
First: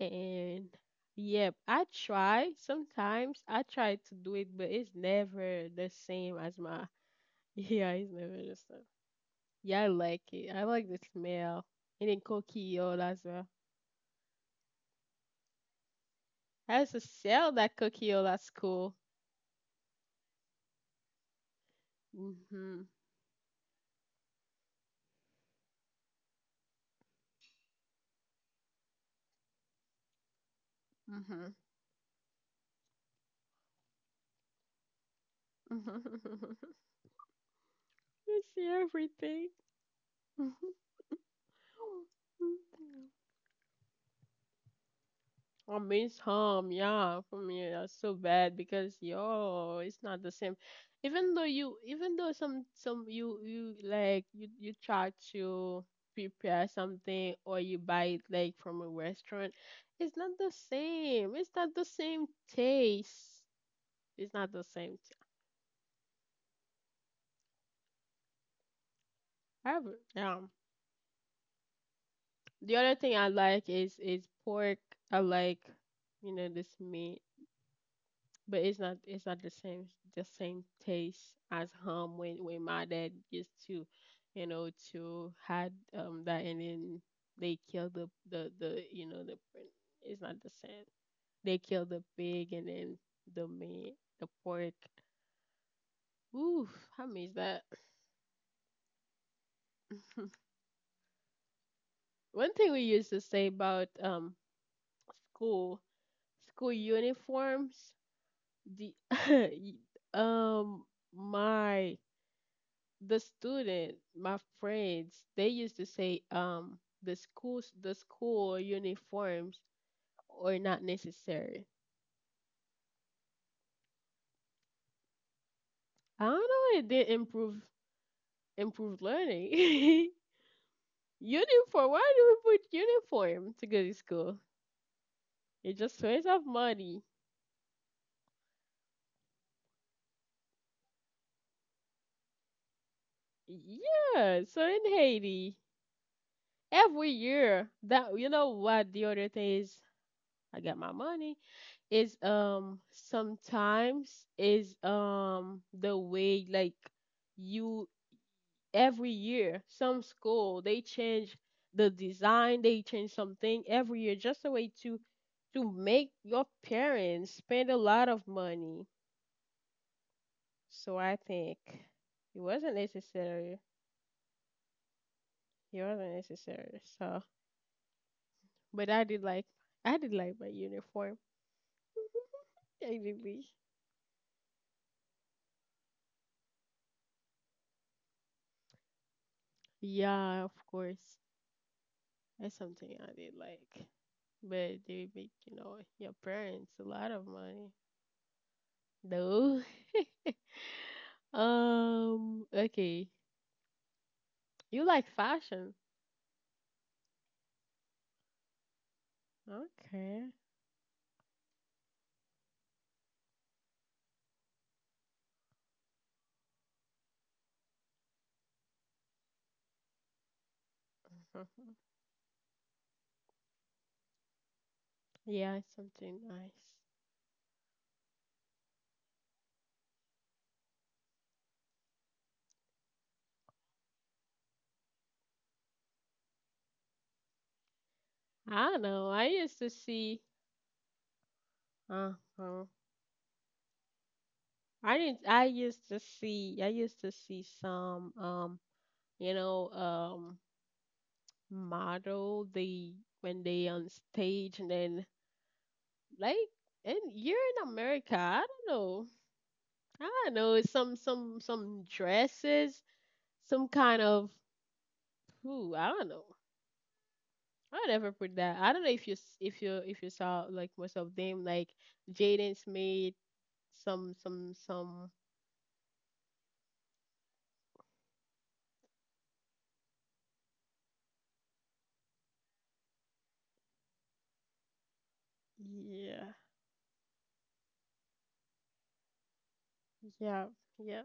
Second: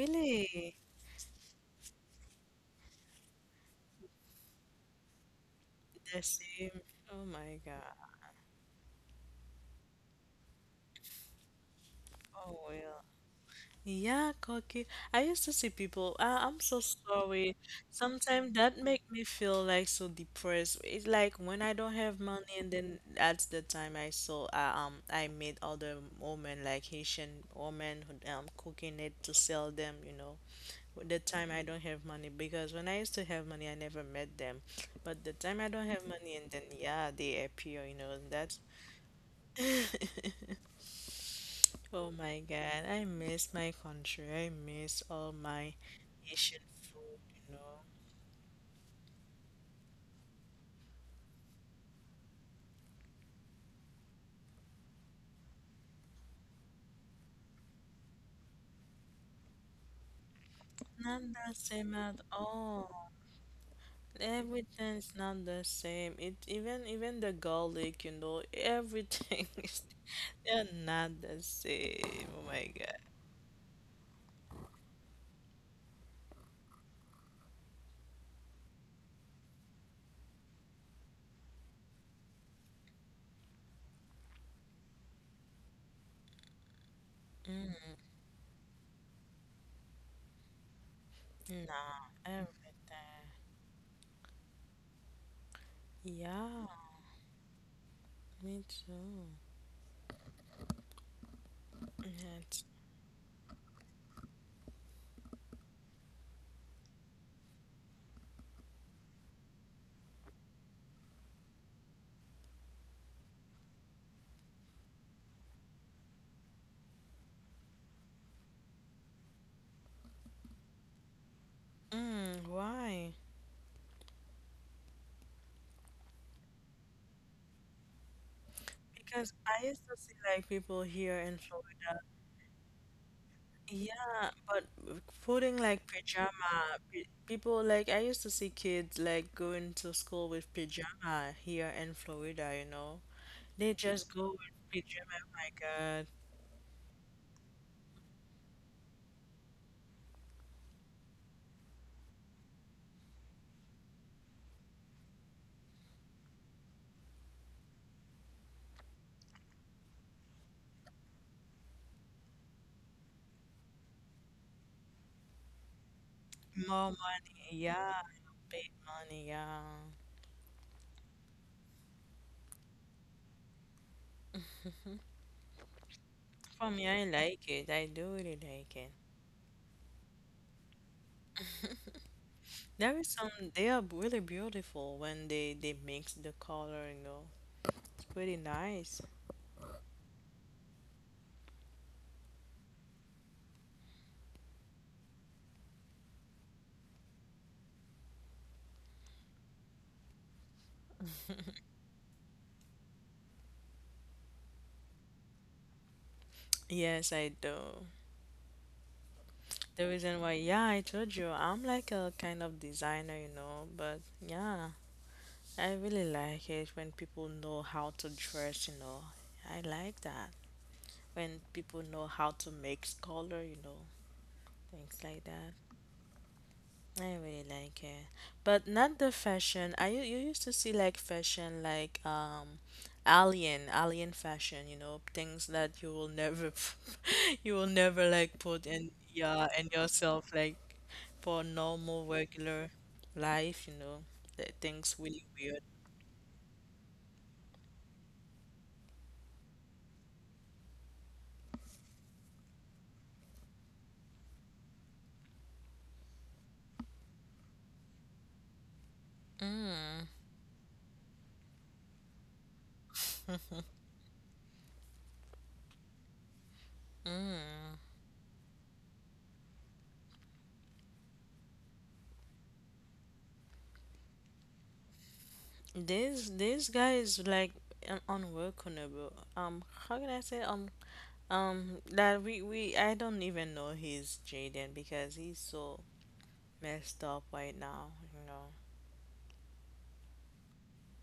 A: and yeah, I try sometimes. I try to do it, but it's never the
B: The
A: same as
B: same.
A: my.
B: Oh my
A: Yeah, it's
B: God.
A: never the same. Yeah, I like it. I like the smell, and then
B: Oh
A: cookie oil
B: well.
A: as well.
B: Yeah, cocky. I used to see people. Ah, I'm
A: I
B: so
A: used to sell
B: sorry.
A: that cookie oil at
B: Sometimes that
A: school.
B: make me feel like so depressed. It's like when I don't have money, and
A: Mhm,
B: then that's the time I saw. I met other women like Haitian women who cooking it to sell them. You know, the time
A: mhm,
B: I don't have money, because when I used to have money, I never met them. But the time I don't have money, and
A: mhm.
B: then yeah, they appear, you know, and
A: You
B: that's
A: see everything.
B: oh my God, I miss my country. I miss all my
A: I miss
B: Asian
A: home,
B: food,
A: yeah, for
B: you
A: me
B: know.
A: that's so bad because yo, it's not the same. Even though you, even though some you like you try to prepare something or you buy it like from a restaurant, it's not the
B: Not
A: same. It's
B: the
A: not the
B: same at
A: same
B: all.
A: taste. It's not the same.
B: Everything is
A: T-
B: not the same. It even the garlic, you know, everything is
A: However, yeah.
B: they're not the same. Oh my
A: The other
B: God.
A: thing I like is pork. I like, you know, this meat. But it's not the same, the same taste as home when my dad used to, you know, to had that, and then they
B: Mm,
A: kill the, you know, the pr- it's not the same. They kill the
B: no,
A: pig, and then
B: everything.
A: the meat, the pork.
B: Yeah,
A: Oof, I miss that.
B: me too.
A: One
B: It's,
A: thing we used to say about school, school uniforms, the y- um my, the student, my friends, they used to say, the schools, the school uniforms are not necessary.
B: mm, why?
A: I don't know. It did improve
B: Because I used to
A: learning.
B: see like people here in
A: uniform.
B: Florida.
A: Why do we put uniform to go to
B: Yeah,
A: school?
B: but putting
A: It
B: like
A: just waste of
B: pajama,
A: money.
B: people like I used to see kids like going to school with pajama here in Florida, you know. They just go
A: Yeah.
B: with
A: So in
B: pajama. My
A: Haiti,
B: God,
A: every year that you know what the other thing is, I got my money. Is sometimes is the way like you every year some school they change the design, they change something every year just a way to make your
B: more
A: parents
B: money.
A: spend a
B: Yeah,
A: lot of
B: paid
A: money,
B: money. Yeah.
A: so I think it wasn't necessary, it wasn't
B: For
A: necessary
B: me, I
A: So
B: like it. I do really like
A: but
B: it.
A: I did like my uniform.
B: There is some,
A: Technically
B: they are really beautiful when they mix the color, you know. It's pretty nice.
A: yeah, of course. That's something I did like. But they make, you know, your parents a lot of money. No. Okay. You like fashion.
B: Yes, I do. The reason
A: Okay.
B: why, yeah, I told you, I'm like a kind of designer, you know, but yeah, I really like it when people know how to dress, you know. I like that. When people know how to mix color, you know, things like that.
A: Yeah, it's something nice.
B: I really like it, but not the fashion. You used to see like fashion like alien fashion, you know, things that you will never you will never like put
A: I don't
B: in
A: know. I
B: yeah
A: used
B: in
A: to see
B: yourself like for normal
A: uh-huh.
B: regular life, you know, the things
A: I
B: really
A: didn't I
B: weird.
A: used to see I used to see some you know, model they when they on stage and then like and you're in America. I don't know. I don't know. It's some some dresses, some kind of. Ooh, I don't know. I never put that. I don't know if you s- if you saw like most of them like Jaden's made some.
B: This guy is like unworkable. How can I say that we I don't even know he's Jaden because he's so
A: Yeah,
B: messed up right now, you know.
A: yeah, yeah.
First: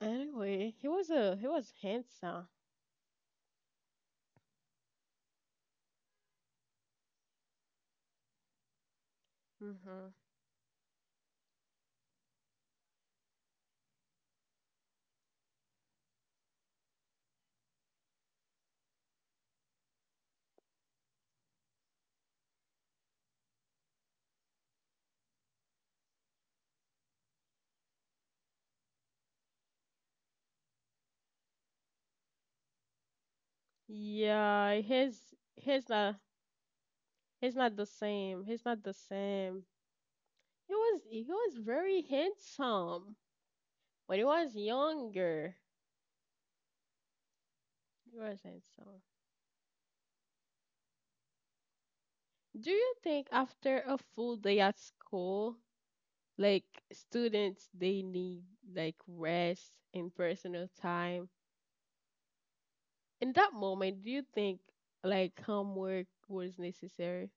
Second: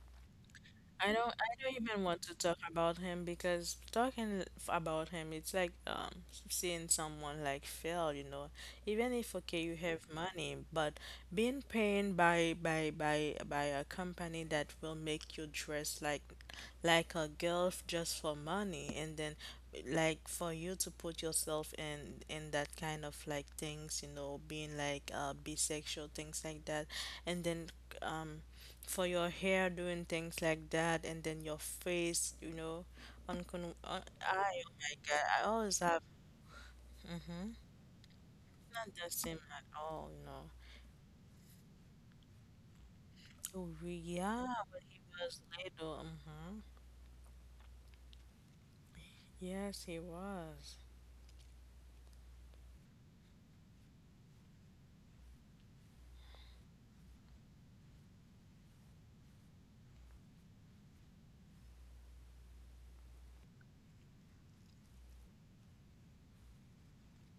A: Anyway, he was a he
B: I
A: was
B: don't even want to
A: handsome.
B: talk about him because about him it's like seeing someone like fail, you know. Even if okay you have
A: Mm-hmm.
B: money, but being paid by a company that will make you dress like a girl just for money and then like for you to put yourself in that kind of like things, you know, being like bisexual things like that and then um for your hair doing things like that and then your face, you know, I, oh
A: Yeah,
B: my God, I always
A: his
B: have.
A: not
B: Hmm?
A: he's not the same. He's not
B: Not
A: the
B: the same
A: same.
B: at all, you know.
A: He was very handsome
B: Oh,
A: when he
B: yeah,
A: was
B: when he was
A: younger.
B: little. Hmm.
A: He was handsome.
B: Yes, he was.
A: Do you think after a full day at school, like students, they need like rest and personal time? In that moment, do you think like homework was necessary?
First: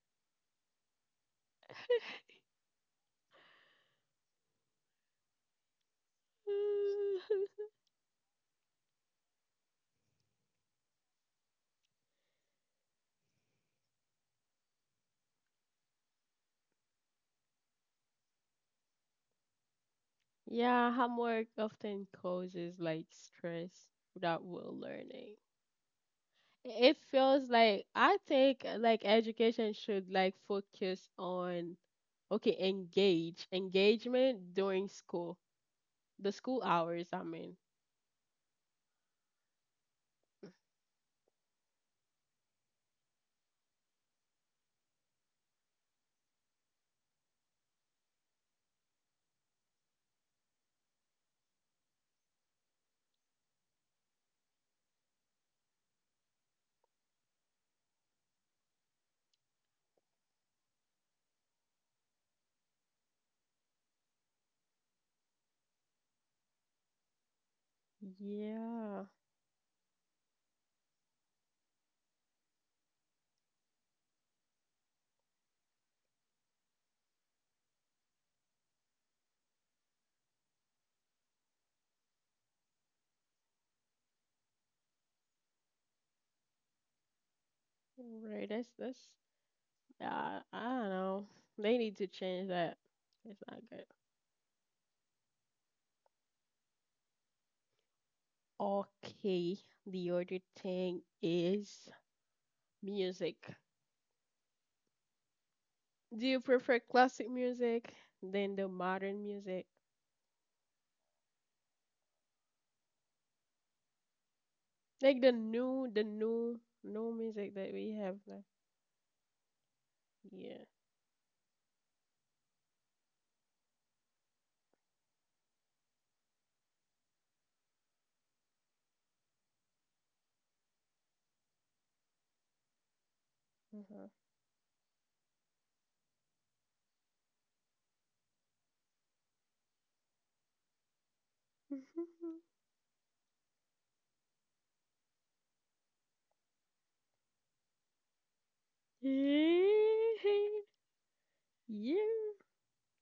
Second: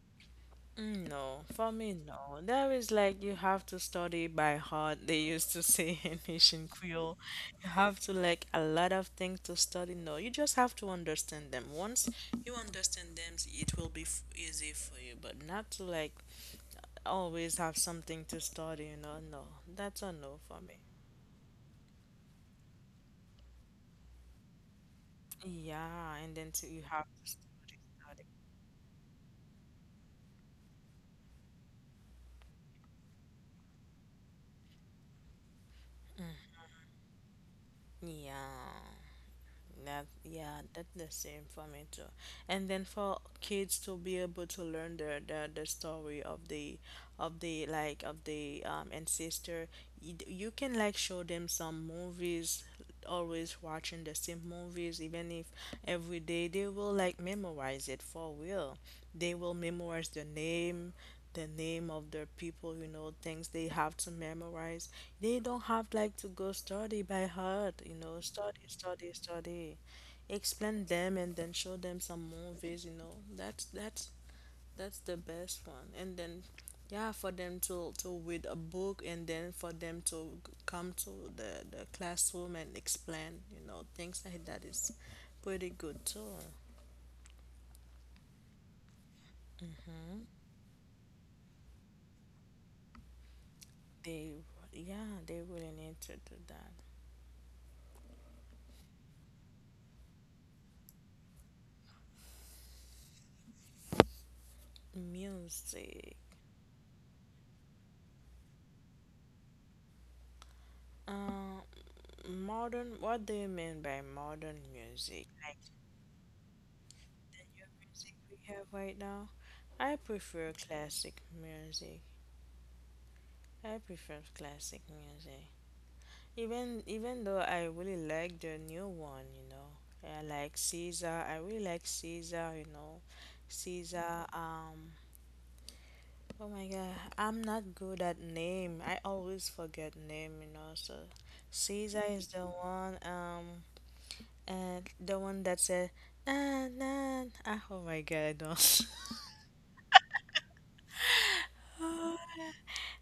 B: Mm, no, for me, no. There is like you have to study by heart, they used to say in Haitian Creole. You have to like a lot of things to study. No, you just have to understand them. Once you understand them, it will be f easy for you, but not to like always have something to study. No, that's a no for me.
A: Yeah, homework often causes like stress without well learning.
B: Yeah, and then you
A: It
B: have to
A: feels
B: study,
A: like I
B: study.
A: think like education should like focus on okay, engage, engagement during school, the school hours, I mean.
B: Yeah. That yeah, that's the same for me too. And then for kids to be able to learn the story of the of the ancestor. You can like show them some movies, always watching the same movies, even if every day they will like memorize it for real. They will memorize the name of their people, things they have to memorize. They don't have like to go study by heart, study,
A: Yeah,
B: study, study. Explain them and then show them some movies. That's the best one. And then yeah, for them to read a book and then for them to come to the classroom and explain things like that is pretty good too.
A: right. That's that's. I don't know. They need to change that. It's not good.
B: They yeah, they really need to do that.
A: Okay, the other thing is music.
B: Music.
A: Do you prefer classic music than the modern music?
B: Uh, modern, what do you mean by modern
A: Like
B: music? Like
A: the new, new
B: the
A: music
B: new
A: that we
B: music
A: have
B: we
A: now.
B: have right now? I prefer
A: Yeah.
B: classic music. I prefer classic music. Even though I really like the new one. I like Caesar. I really like Caesar.
A: Uh-huh.
B: Caesar. Oh my god, I'm not good at name. I always forget name, so Caesar is the one, um And the one that said, na na, ah, oh my God, no.
A: Yeah.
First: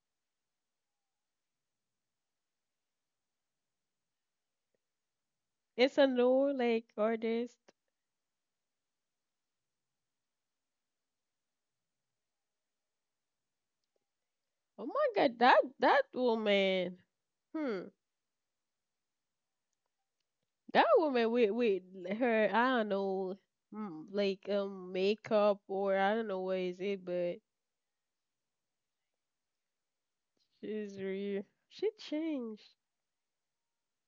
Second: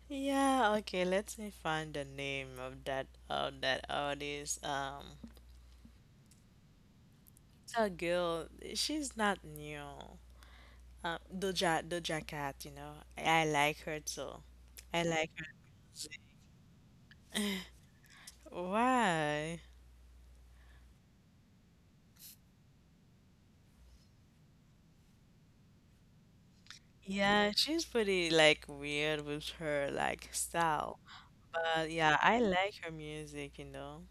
B: Yeah, okay, let me find the name of that artist.
A: It's a new like
B: It's
A: artist.
B: a girl. She's not new. Doja Cat. I like her too.
A: Oh
B: I
A: my
B: like
A: god,
B: her.
A: that that
B: Music.
A: woman. Hmm.
B: Why?
A: That woman with her, I don't know, mm, like makeup or I don't know what is it, but
B: Yeah, she's pretty like weird with her like style.
A: she's real.
B: But
A: She
B: yeah, I
A: changed.
B: like her music.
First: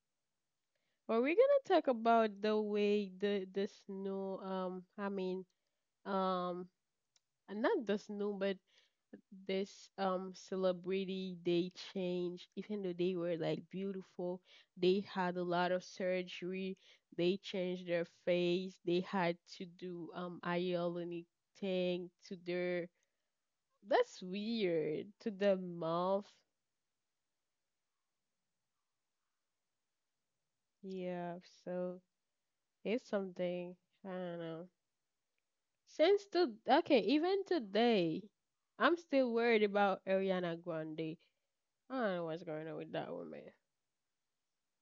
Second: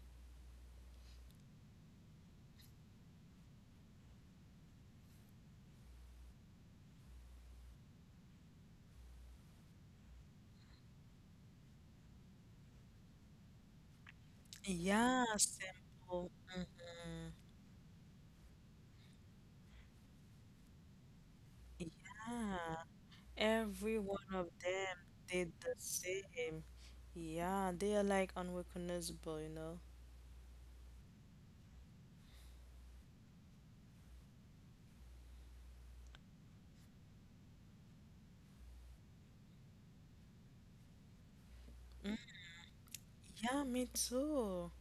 A: But we're gonna talk about the way the this new um and not just new, but this celebrity they changed. Even though they were like beautiful, they
B: Yeah,
A: had a lot of
B: simple.
A: surgery.
B: Mhm.
A: They changed their face. They had to do hyaluronic thing to
B: Yeah,
A: their.
B: every
A: That's
B: one of them
A: weird to
B: did
A: the
B: the
A: mouth.
B: same. Yeah, they are like unrecognizable.
A: Yeah, so it's something I don't know. Since to okay, even today, I'm still worried about Ariana Grande. I don't know what's going on with that woman.
B: Yeah, me too.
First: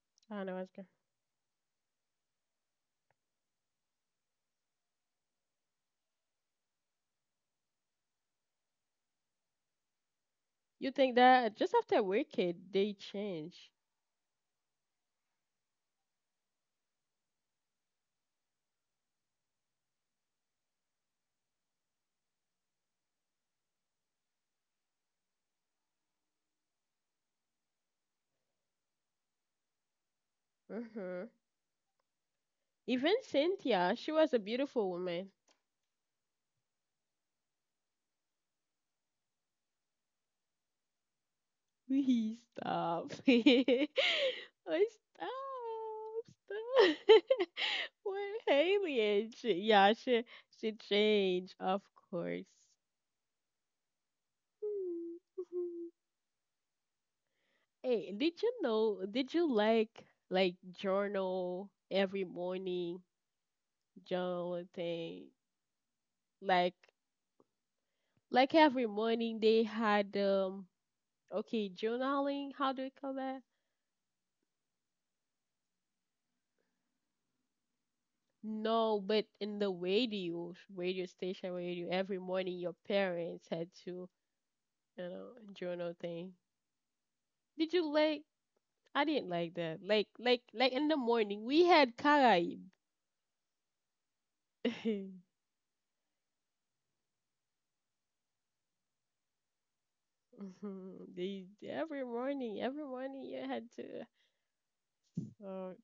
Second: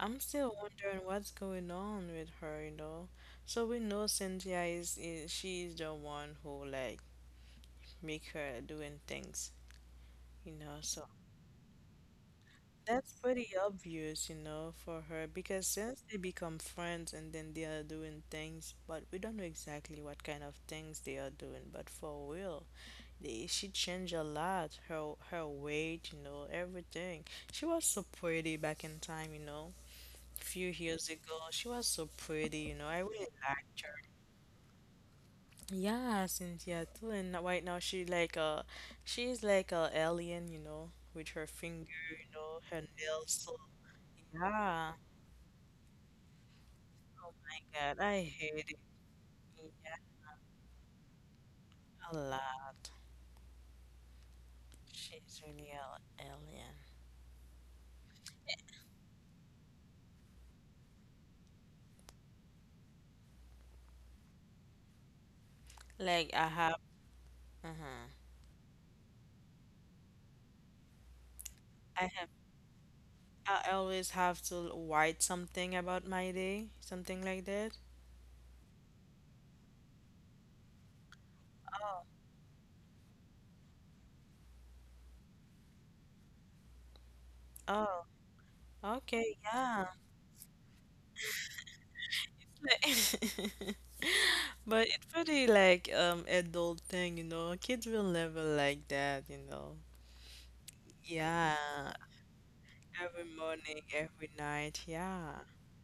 B: I'm
A: I don't
B: still
A: know what's going.
B: wondering what's going on with her. So we know Cynthia is she's the one who like make her doing things.
A: You
B: So
A: think that just after Wicked, they
B: that's pretty
A: change.
B: obvious, you know, for her because since they become friends and then they are doing things, but we don't know exactly what kind of things they are doing, but for real. She changed a lot, her weight, you know, everything. She was so pretty back in time. Few years
A: hmm
B: ago, she was so pretty, you know. I
A: Even
B: really liked
A: Cynthia,
B: her.
A: she was a beautiful woman.
B: Yeah, Cynthia too. And right now she's like a alien, you know, with her finger, you
A: Please
B: know, her
A: stop.
B: nails. So
A: Please
B: yeah.
A: stop. Stop.
B: Oh my God, I
A: What
B: hate it.
A: Haley and she, yeah,
B: Yeah,
A: she changed, of
B: a
A: course.
B: lot.
A: Hmm,
B: She's really
A: mhm.
B: a alien.
A: Hey, did you know? Did you like journal every morning journal thing?
B: Like I
A: Like
B: have, uh-huh.
A: like every morning they had okay,
B: I have.
A: journaling, how do you call that?
B: I always have to write something about my day, something like that.
A: No, but in the radio, radio station radio, every morning your parents had to, you know, journal thing. Did you
B: Oh,
A: like?
B: oh,
A: I didn't
B: okay,
A: like that.
B: yeah.
A: In the morning, we had Caraib.
B: But it's pretty like adult thing. Kids will never like that.
A: Mhm. They
B: Yeah,
A: every morning
B: every
A: you had
B: morning,
A: to.
B: every night, yeah.
A: Oh,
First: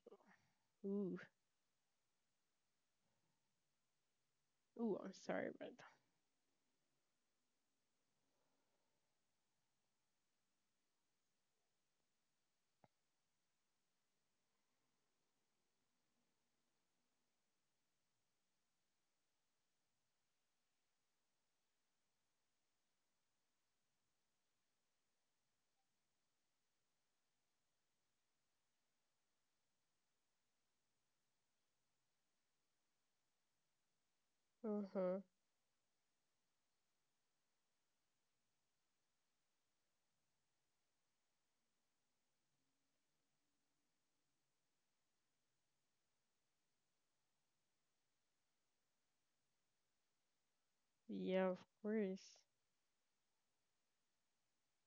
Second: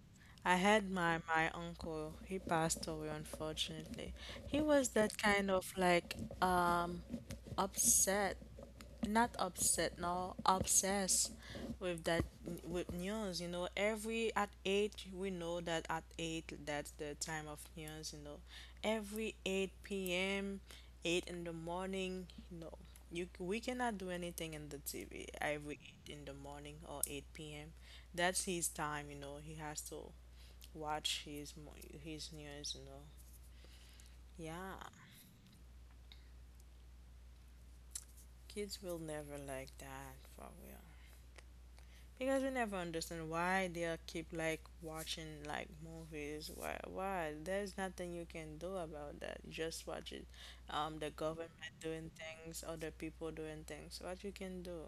B: I had
A: ooh,
B: my uncle, he passed away unfortunately. He was
A: ooh, I'm
B: that
A: sorry
B: kind of
A: about that.
B: like um upset, not upset, no, obsessed with that, with news, you know. Every at eight we know that at eight that's the time of news, you know. Every 8 p.m., 8 in the morning, you know, you we cannot do anything in the TV every 8 in the morning or 8 p.m. That's his time, you know. He has to watch his his news, you know. Yeah.
A: Uh huh.
B: Kids will never like that for real. Because we never understand why they are keep like watching like movies. Why? Why? There's nothing you can do about that. You just watch it. The
A: Yeah,
B: government
A: of
B: doing
A: course.
B: things, other people doing things. What you can do?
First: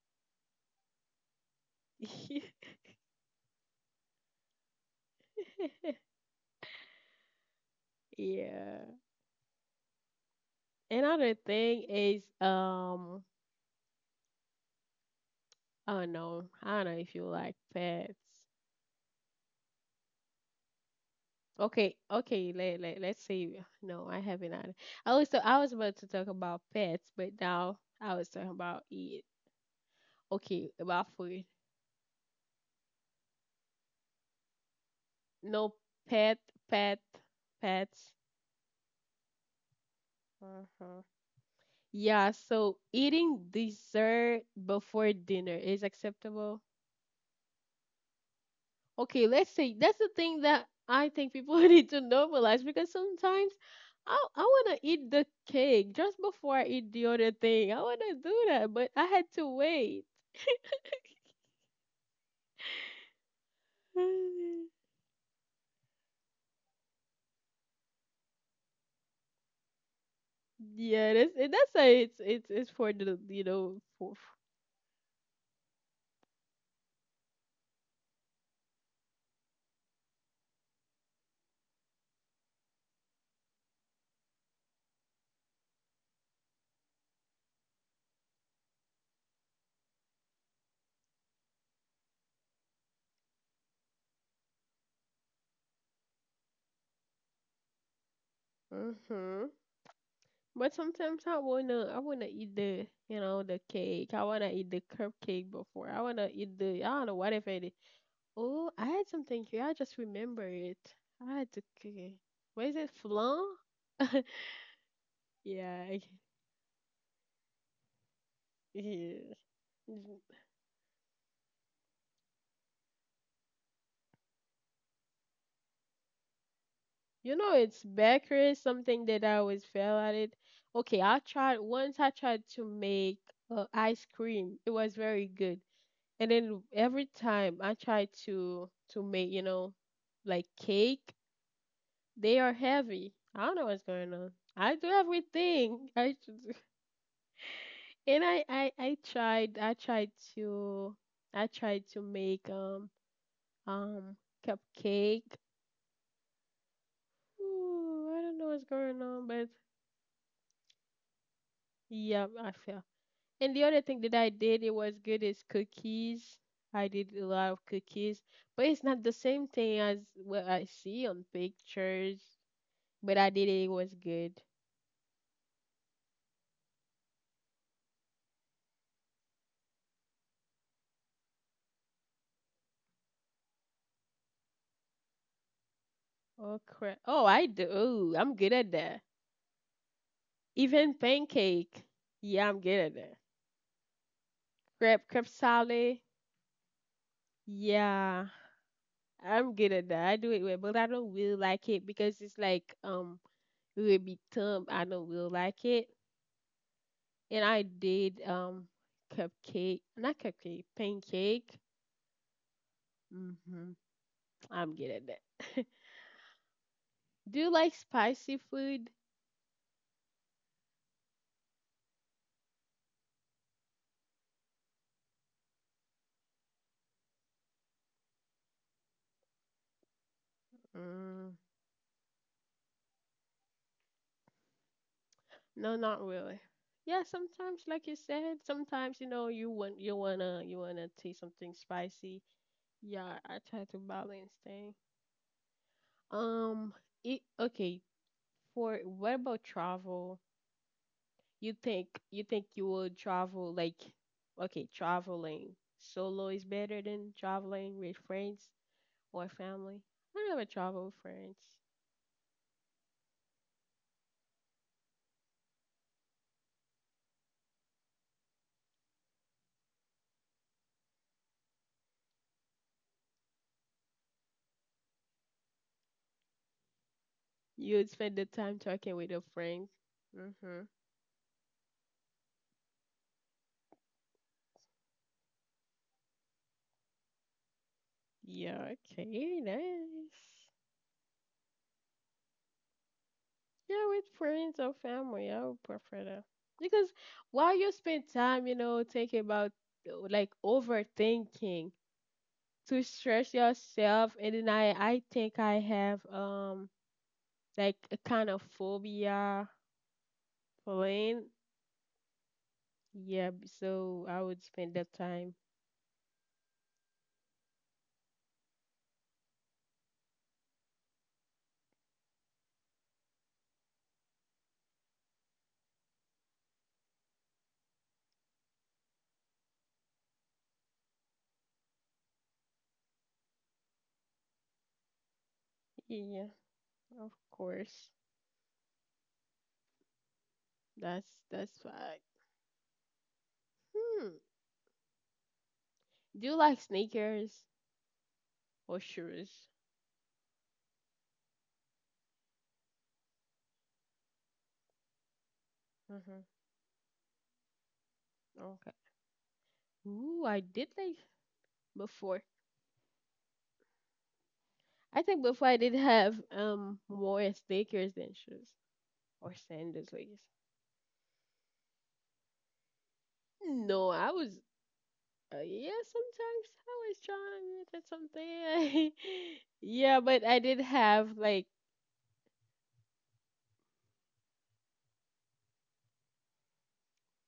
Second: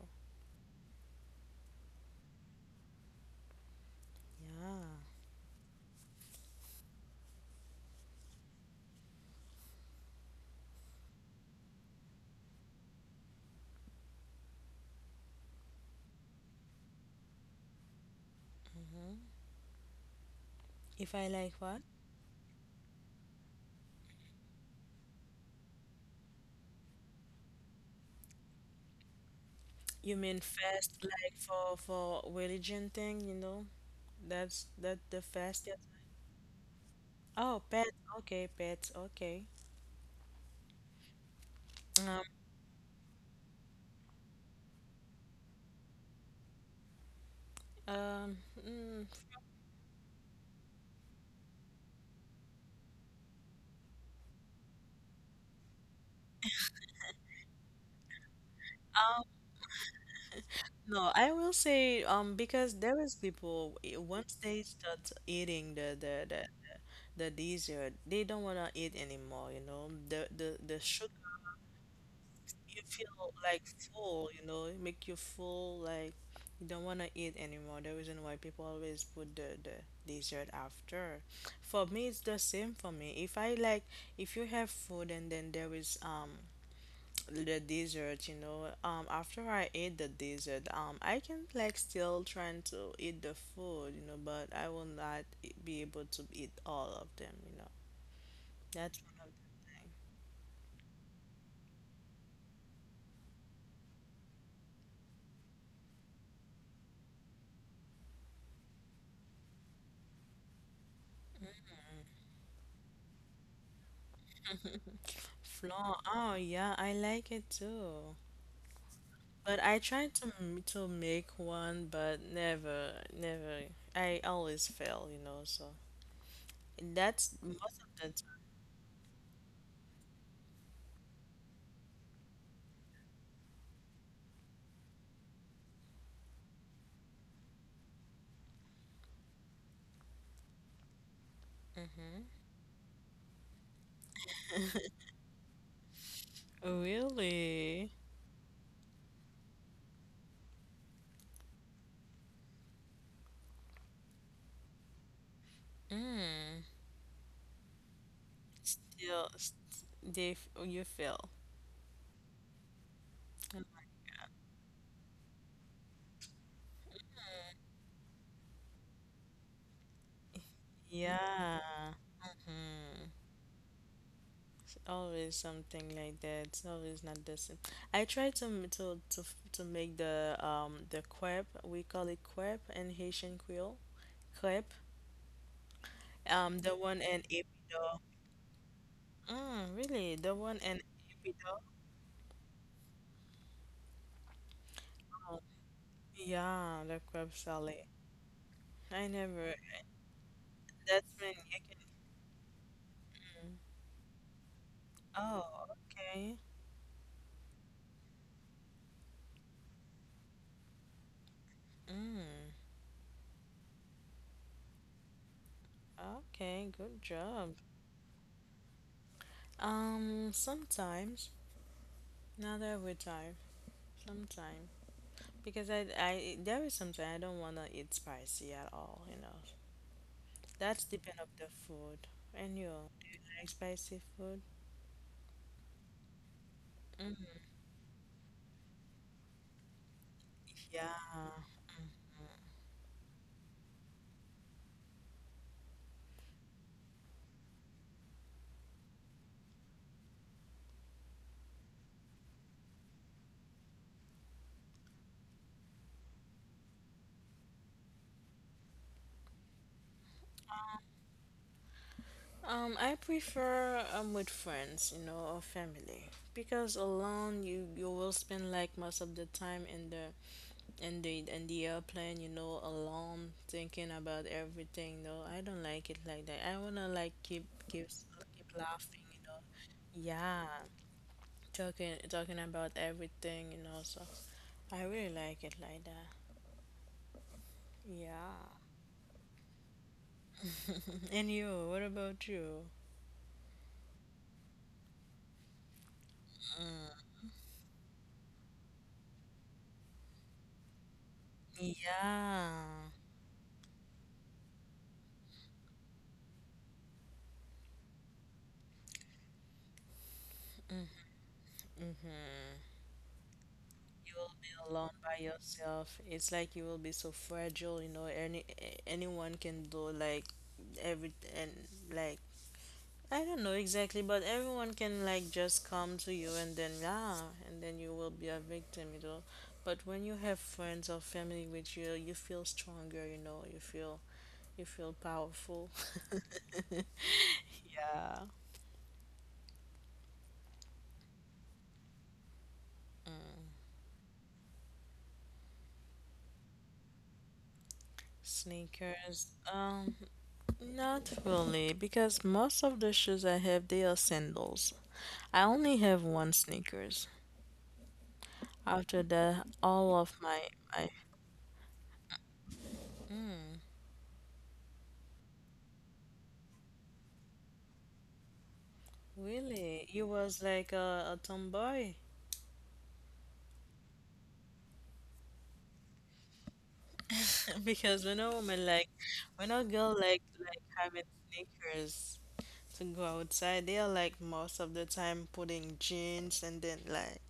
B: Yeah.
A: Yeah. Another thing is, I don't know. I don't know if you like pets.
B: If I like what?
A: Okay. Let's say no. I haven't. Had- I was so I was about to talk about pets, but now I was talking about eat.
B: You mean
A: Okay,
B: fast,
A: about
B: like
A: food.
B: for religion thing? You know, that's that the
A: No
B: fastest.
A: pet, pet,
B: Oh, pets.
A: pets.
B: Okay, pets. Okay.
A: hmm
B: Um,
A: Yeah. So eating dessert before dinner is acceptable.
B: um, mm,
A: Okay, let's say that's the thing that I think people need to normalize because sometimes I wanna eat the cake just before I eat the other thing. I wanna do that, but I had
B: um,
A: to wait.
B: no, I will say because there is people once they start eating the dessert, they don't wanna eat anymore, you know. The
A: Yeah,
B: sugar,
A: that's why it's
B: you
A: for
B: feel
A: the you
B: like
A: know for.
B: full, you know, it make you full like you don't wanna eat anymore. The reason why people always put the dessert after. For me, it's the same for me. If I like if you have food and then there is the dessert. After I ate the dessert, I can like still trying to eat the food, you know, but I will not be able to eat all of them. That's one of
A: Mm-hmm. But sometimes I wanna eat the you know the cake. I wanna eat the cupcake before. I wanna eat the I don't know whatever. Oh, I had something here. I just remember it. I had to cook it. What is it? Flan?
B: the
A: Yeah,
B: flan.
A: I-
B: Oh yeah, I like it too.
A: yeah.
B: But I
A: Mhm.
B: tried to make one, but never, never. I always fail, you know. So
A: You
B: that's
A: know, it's
B: most of the
A: bakery, something that I always fail at it. Okay, I tried once I tried to make ice cream. It was very good. And then every time I tried to make, you know, like cake, they are heavy. I don't know what's going on. I do everything. I
B: time. Really?
A: And I tried to I tried to make um cupcake. Ooh, I don't know what's going on,
B: Still,
A: but
B: st- they f- you fail.
A: yeah, I fell. And the
B: I'm
A: other
B: like,
A: thing that I did it was good is cookies. I did a lot of cookies, but it's not the same thing as what I see on
B: yeah.
A: pictures.
B: Mm,
A: But I did it, it was good.
B: it's always something like that. It's always not the same. I try to m- to f- to make the crepe. We call it crepe in Haitian Creole. Crepe.
A: Oh
B: The
A: crap!
B: one in
A: Oh, I do.
B: Epido.
A: Ooh, I'm good at that.
B: Mm, really, the one in
A: Even
B: Epido.
A: pancake. Yeah, I'm good at that. Crab, crab
B: Oh,
A: salad.
B: yeah, the crepe salad.
A: Yeah,
B: I
A: I'm
B: never.
A: good at that. I do it well, but I don't
B: That's when
A: really
B: you
A: like
B: can.
A: it because it's like it will become I don't really like
B: Oh,
A: it.
B: okay.
A: And I did cupcake, not cupcake, pancake.
B: Mm,
A: Mm-hmm. I'm good at that.
B: okay. Good
A: Do you
B: job.
A: like spicy food?
B: Sometimes. Not every time. Sometimes. Because I there is something I don't wanna eat spicy at all, you know. That's depend of
A: Mm,
B: the food. And you, do you like spicy food?
A: no, not really. Yeah,
B: Mm,
A: sometimes, like you said, sometimes you know you want you wanna taste
B: yeah.
A: something spicy. Yeah, I try to balance things. Um, it, okay. For what about travel? You think you will travel like okay, traveling solo is better than traveling with friends or family? I never travel with friends.
B: I prefer with friends, you know, or family. Because alone you will spend like most of the time in the airplane, you know, alone thinking about everything. No, I don't like it like that. I wanna like
A: You would
B: keep
A: spend the
B: keep
A: time talking
B: laughing,
A: with your
B: you know.
A: friends.
B: Yeah,
A: Mhm.
B: talking about everything, you know, so I really like it like that, yeah.
A: Yeah, okay, nice.
B: And you what about you
A: Yeah, with friends or family, I would prefer that. Because while you spend time, you know, thinking about like overthinking
B: Yeah.
A: to stress yourself and then I think I have like a kind of phobia playing.
B: Mm-hmm.
A: Yeah, b- so
B: You
A: I
B: will
A: would
B: be
A: spend
B: alone
A: that
B: by
A: time.
B: yourself. It's like you will be so fragile, you know, anyone can do like every and like, I don't know exactly, but everyone can like just come to you, and then yeah, and then you will be a victim, you know. But when you have friends or family with you feel stronger, you know, you feel. You feel powerful.
A: Yeah, of course.
B: Yeah.
A: That's fact. Hmm. Do you like sneakers or
B: Sneakers.
A: shoes?
B: Not really, because most of the shoes I have, they are sandals. I only have
A: Mm-hmm.
B: one sneakers.
A: Okay.
B: After that, all of
A: Ooh, I
B: my,
A: did
B: my.
A: like before. I think before I did have more sneakers than shoes or
B: Really?
A: sandals, I
B: You
A: guess.
B: was like a tomboy?
A: No, I was. Yeah, sometimes I was trying to get
B: Because when a woman like
A: something.
B: when a girl
A: Yeah,
B: like
A: but I
B: like
A: did
B: having
A: have like
B: sneakers to go outside, they are like most of the time putting jeans and then like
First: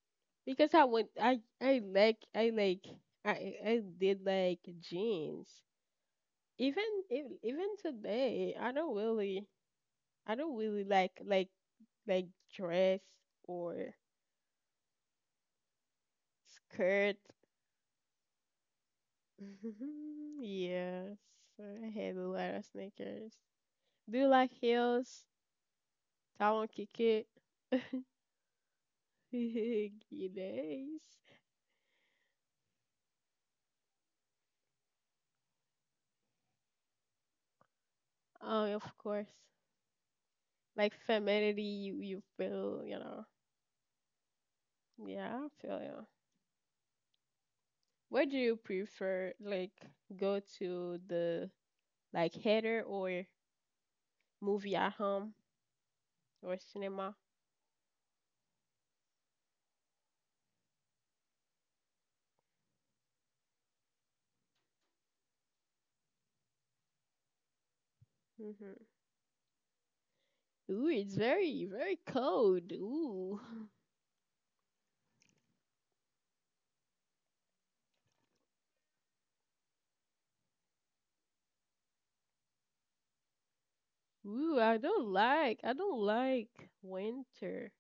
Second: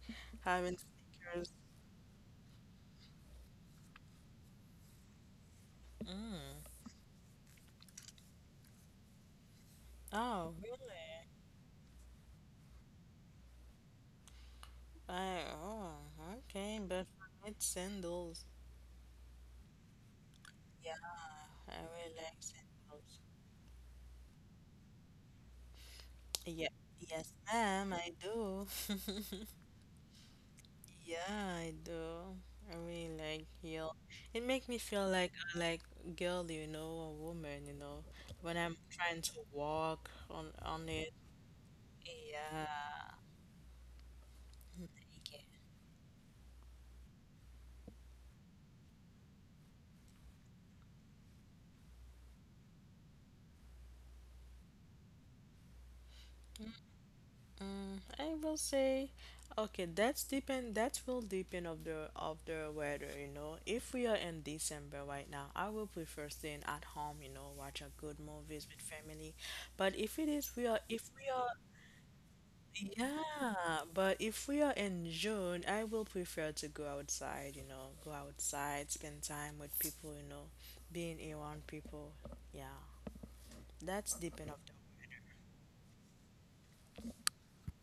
A: Because
B: having
A: I would I
B: sneakers.
A: I like I like I did like jeans.
B: Mm.
A: Even ev- even today, I don't
B: Oh, really?
A: really like like dress or
B: I, oh, okay, but
A: skirt.
B: for night sandals. Yeah,
A: Yes,
B: I
A: I had
B: really
A: a
B: like
A: lot of
B: sandals.
A: sneakers. Do you like heels? Talon
B: Yeah,
A: kiki.
B: yes, ma'am, I do.
A: Yes.
B: Yeah, I do. I really like heel. It make me feel like a like girl, you know, a woman, you know, when
A: Oh
B: I'm
A: of
B: trying
A: course.
B: to walk on
A: Like
B: it.
A: femininity, you
B: Yeah.
A: feel, you know. Yeah, I feel you. Where do you prefer, like, go to the like theater or movie at home or cinema?
B: Mm, I will say, okay, that's depend. That will depend of the weather, you know. If we are in December right now, I will prefer staying at home, you know, watch a good movies with
A: hmm
B: family. But if it is we are,
A: Ooh,
B: if
A: it's
B: we are,
A: very, very cold.
B: yeah.
A: Ooh,
B: But if we are in June, I will prefer to go outside, you know, go outside, spend time with people, you know, being around people. Yeah, that's depend of
A: ooh,
B: the
A: I don't like winter.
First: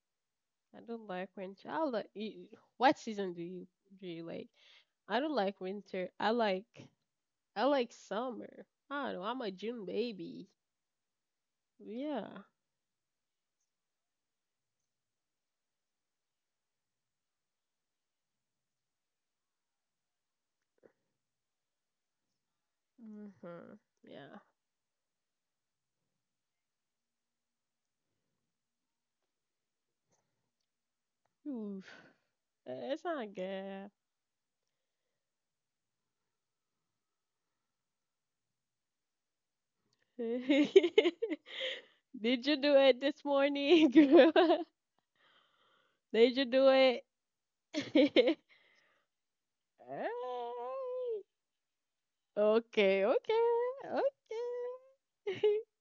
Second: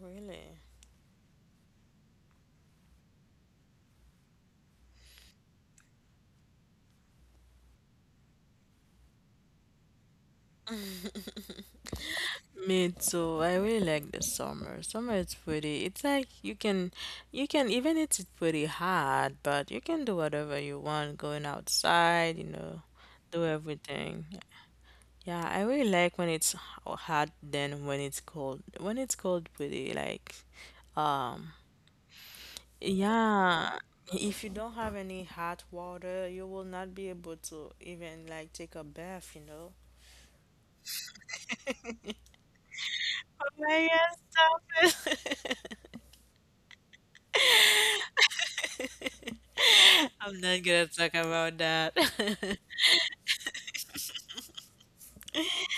B: really.
A: I don't like winter. I like. Y- What season do you like? I don't like winter. I like summer. I don't know. I'm a June baby. Yeah.
B: Me too. I really like the summer. Summer is pretty. It's like you can even it's pretty hot, but you can do whatever you want, going outside, you know,
A: hmm
B: do everything.
A: Yeah.
B: Yeah, I really like when it's hot than when it's cold. When it's cold, pretty like, um,
A: Oof. That's not
B: yeah.
A: good.
B: If you don't have any hot water, you will not be able to even like take a bath, you know.
A: Did you do it this
B: Oh
A: morning?
B: my
A: girl?
B: God, stop it.
A: Did you do it?
B: I'm not
A: Ay.
B: gonna talk about that.
A: okay, okay, okay.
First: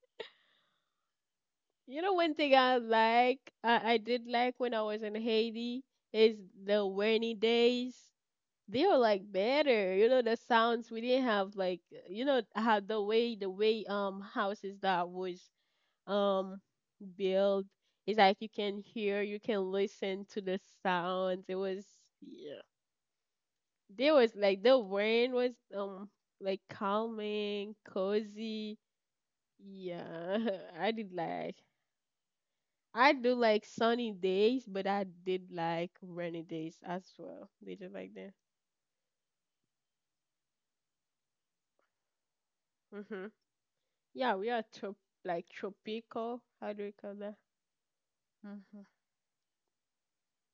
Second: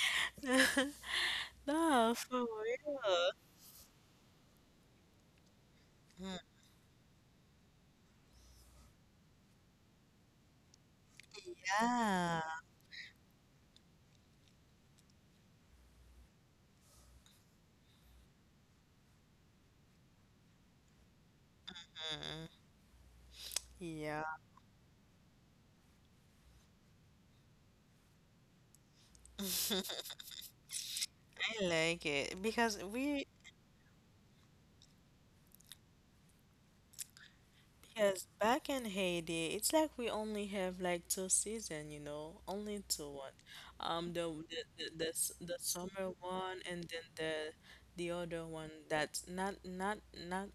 A: You
B: No,
A: know, one
B: for
A: thing I
B: real.
A: like, I did like when I was in Haiti is the rainy days. They were like better, you know, the sounds we didn't have like, you
B: Yeah.
A: know, how the way houses that was um build. It's like you can hear, you can listen to the sounds. It was yeah. There
B: Yeah,
A: was like the rain was like calming, cozy. Yeah. I did like
B: I like it because
A: I
B: we.
A: do like sunny days, but I did like rainy days as well. Did you like
B: Yes,
A: that?
B: back in Haiti, it's like we only have like two season, you know, only two
A: Mm-hmm.
B: one. The
A: Yeah, we
B: the
A: are
B: the,
A: trop
B: the, s-
A: like
B: the summer
A: tropical.
B: one
A: How
B: and
A: do we
B: then
A: call
B: the
A: that?
B: the other one
A: Mm-hmm.
B: that's not not not.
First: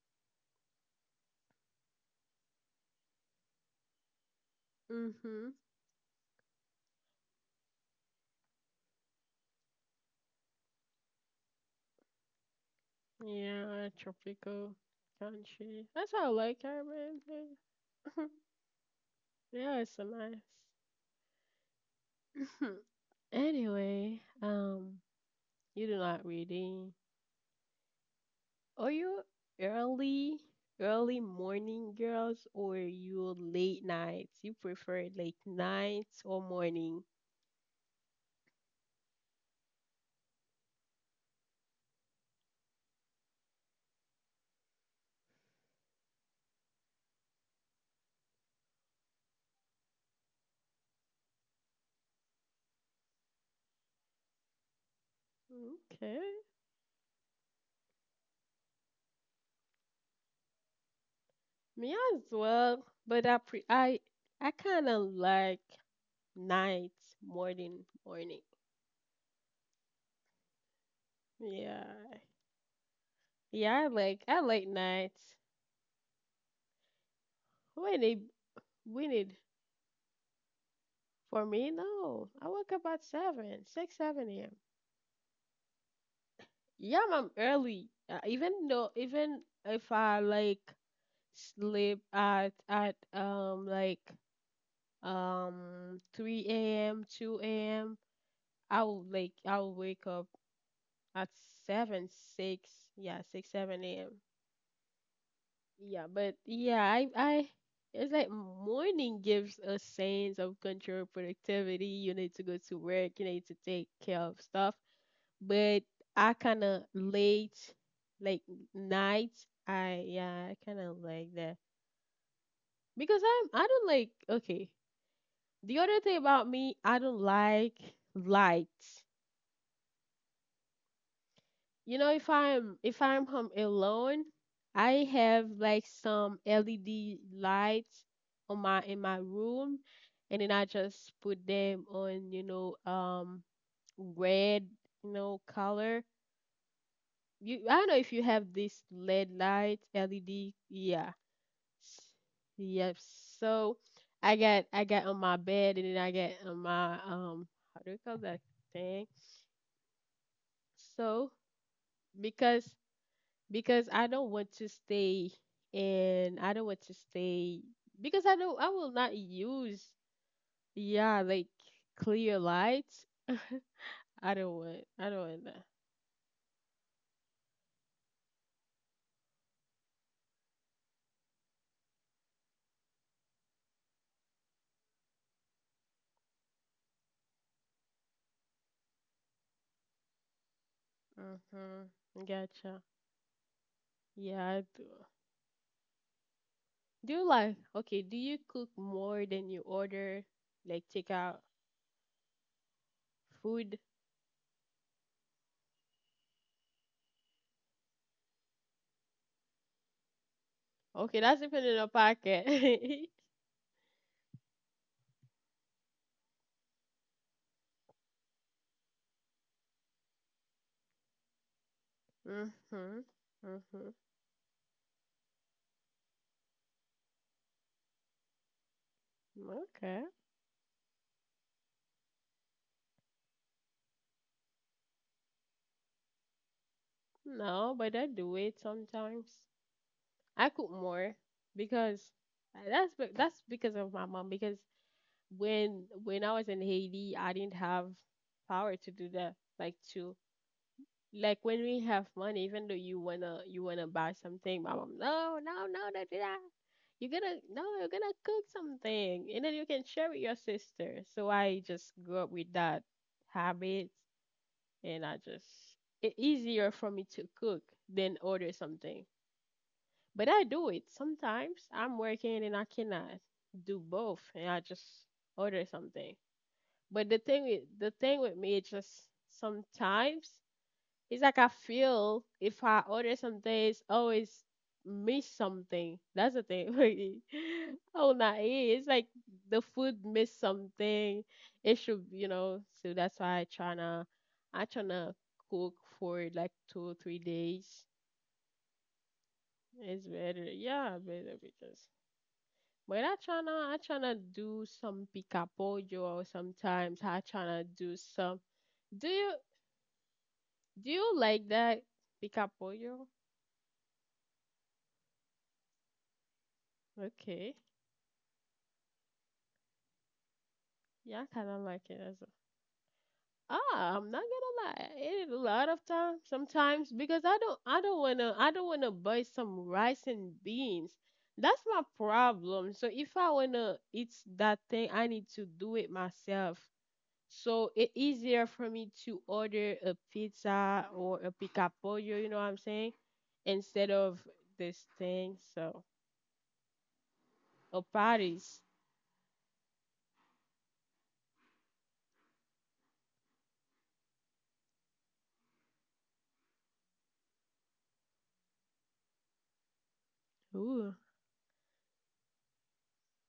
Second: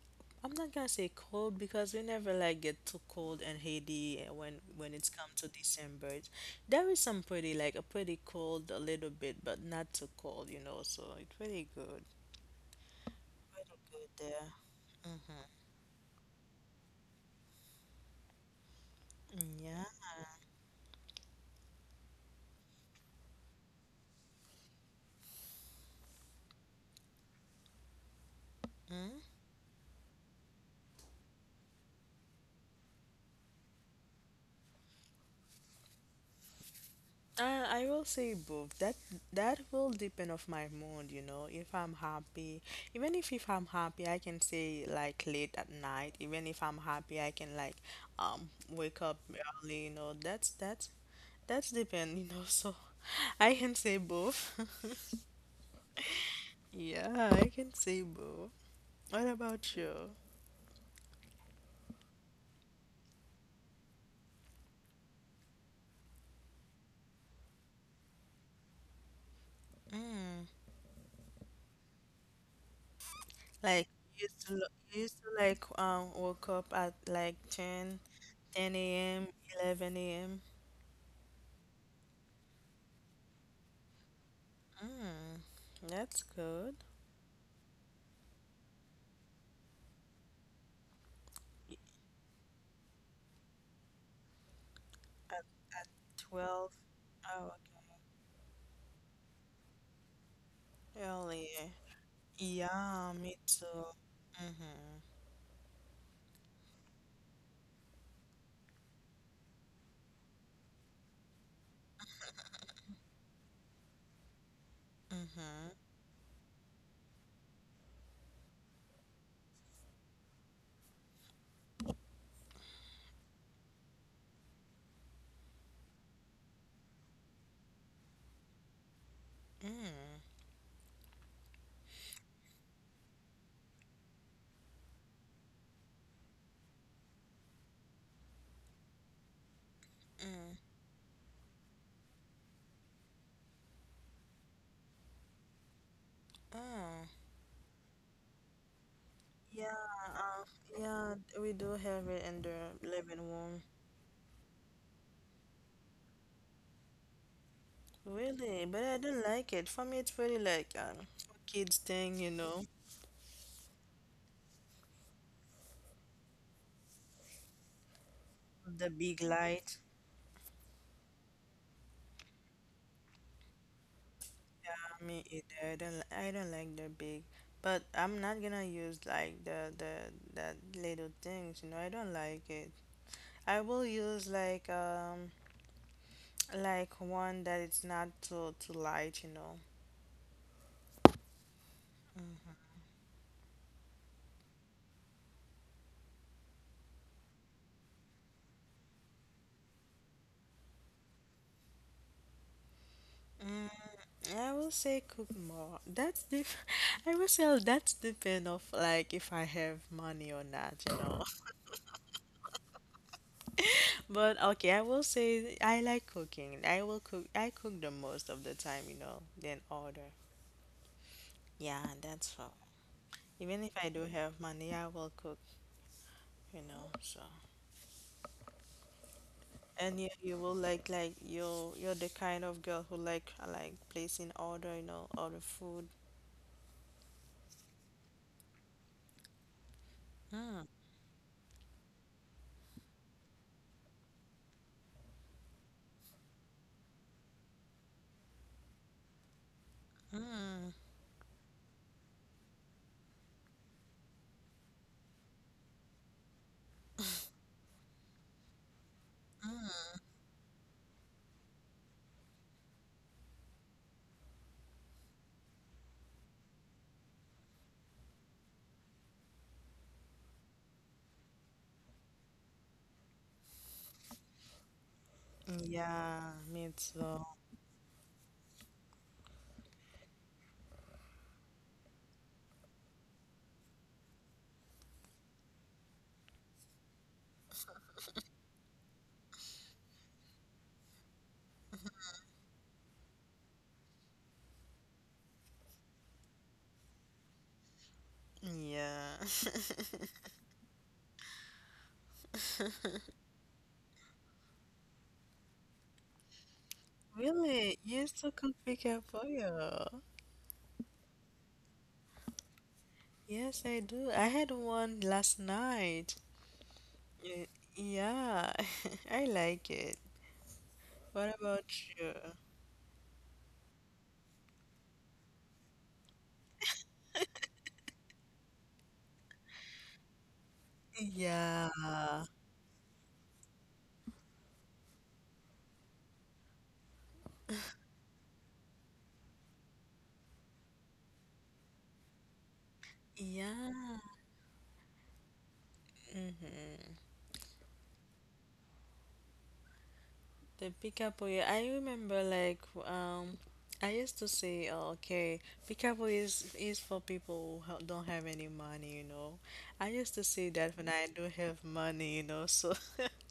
B: I'm not gonna say cold because we never like get too cold in Haiti when it's come to
A: Mm-hmm.
B: December. There is some pretty like a pretty cold a little bit, but not too cold, you know. So it's pretty good, pretty
A: Yeah,
B: good there.
A: tropical
B: Mm-hmm.
A: country. That's how I like Caribbean. Yeah,
B: Yeah.
A: it's so nice. Anyway, you do not reading. Are you early, early morning girls or you late nights? You prefer late nights or morning?
B: I will say both. That will depend of my mood, you know. If I'm happy, even if I'm happy, I can say like late at night. Even if I'm happy, I can like wake up early, you know. That's depend, you know. So I can say both.
A: Okay,
B: Yeah, I can say both. What about you?
A: me as well. But I pre I kind of like nights more than morning. Yeah, yeah,
B: Like you
A: I
B: used to
A: like
B: lo- you used to
A: nights
B: like woke up at like ten
A: when it
B: ten
A: when
B: a.m.,
A: it
B: 11 a.m.
A: for me, no. I wake up at 7, a.m.
B: Mm, that's good.
A: Yeah, I'm early. Even though, even if I like sleep at
B: At, at 12.
A: 3 a.m., 2
B: Oh,
A: a.m.,
B: okay.
A: I'll wake up at
B: Early.
A: 7, 6,
B: Yeah,
A: yeah,
B: me
A: 6,
B: too.
A: 7 a.m.
B: Mm-hmm.
A: Yeah, but yeah, I it's like morning gives a sense of control, productivity. You need to go to work, you need to take care of stuff, but I kind of late, like nights. I yeah, I kind of like that because I'm I don't like okay. The other thing about me, I don't like lights.
B: Mm.
A: You know, if I'm home alone, I have like some LED lights on my in my room, and then I just put them on. You know, red, you know, color.
B: Oh.
A: You, I don't know if you have this LED
B: Yeah,
A: light, LED. Yeah.
B: yeah, we do have it in the
A: Yep.
B: living room.
A: So I got on my bed and then I got on my how do you call that
B: Really? But I
A: thing?
B: don't like it. For me, it's pretty like
A: So
B: kids thing, you know,
A: because because I don't want to stay and I don't want to stay because I know I
B: the
A: will not
B: big light.
A: use yeah like clear lights.
B: Yeah,
A: I
B: me
A: don't want
B: either.
A: that.
B: I don't like the big. But I'm not gonna use like the little things, you know. I don't like it. I will use like one that it's not too light, you know.
A: Mhm. Gotcha. Yeah, I do. Do you like, okay, do you cook more than you order, like take out food?
B: I will say cook more. That's the I will say, that's depend of like if I have money or not, you
A: Okay,
B: know.
A: that's even in a packet.
B: But okay, I will say I like cooking. I will cook. I cook the most of the time, you know, than order. Yeah, that's all.
A: Mm-hmm.
B: Even if I
A: Mm-hmm.
B: do have money, I will cook, you know. So and
A: Okay.
B: you will like you're the kind of girl who like placing order, you know, order food.
A: No, but I do it sometimes. I
B: Mm.
A: cook more because that's because of my mom. Because when I was in Haiti, I didn't have power to do that, like to
B: Mm.
A: like when we have money, even though you wanna buy something, my mom, no, no, no, don't do that. You're gonna no, you're gonna cook something, and then you can share with your sister. So I just grew up with that habit, and I just it's easier for me to cook than order something. But I do it sometimes. I'm working and I cannot do both, and I just order something.
B: Yeah, me
A: But
B: too.
A: the thing with me is just sometimes it's like I feel if I order something, it's always miss something. That's the thing. Oh, not eat. It's like the food miss something. It should, you know. So that's why I tryna cook for like 2 or 3 days.
B: Yeah.
A: It's better, yeah, better because. But I tryna do some pica pollo or sometimes I tryna
B: Really?
A: do
B: You still
A: some.
B: cook pickle
A: Do you
B: pollo?
A: do you like that pica pollo?
B: Yes, I do. I had one last night. Y-
A: Okay.
B: Yeah, I like it.
A: Yeah, I
B: What
A: kind of
B: about
A: like it
B: you?
A: as a. Ah, I'm not gonna lie. I ate It is a lot of times, sometimes because I don't wanna buy some rice and beans. That's
B: Yeah.
A: my problem. So if I wanna eat that thing, I need to do it myself. So it easier for me to order a pizza or a picapollo, you know what I'm saying? Instead
B: Yeah.
A: of this thing, so or patties.
B: The Picapoe, I remember like um I used to say, oh, okay, Picapoe is for people who don't have any money, you know. I used to say that when
A: Ooh.
B: I do have money, you know. So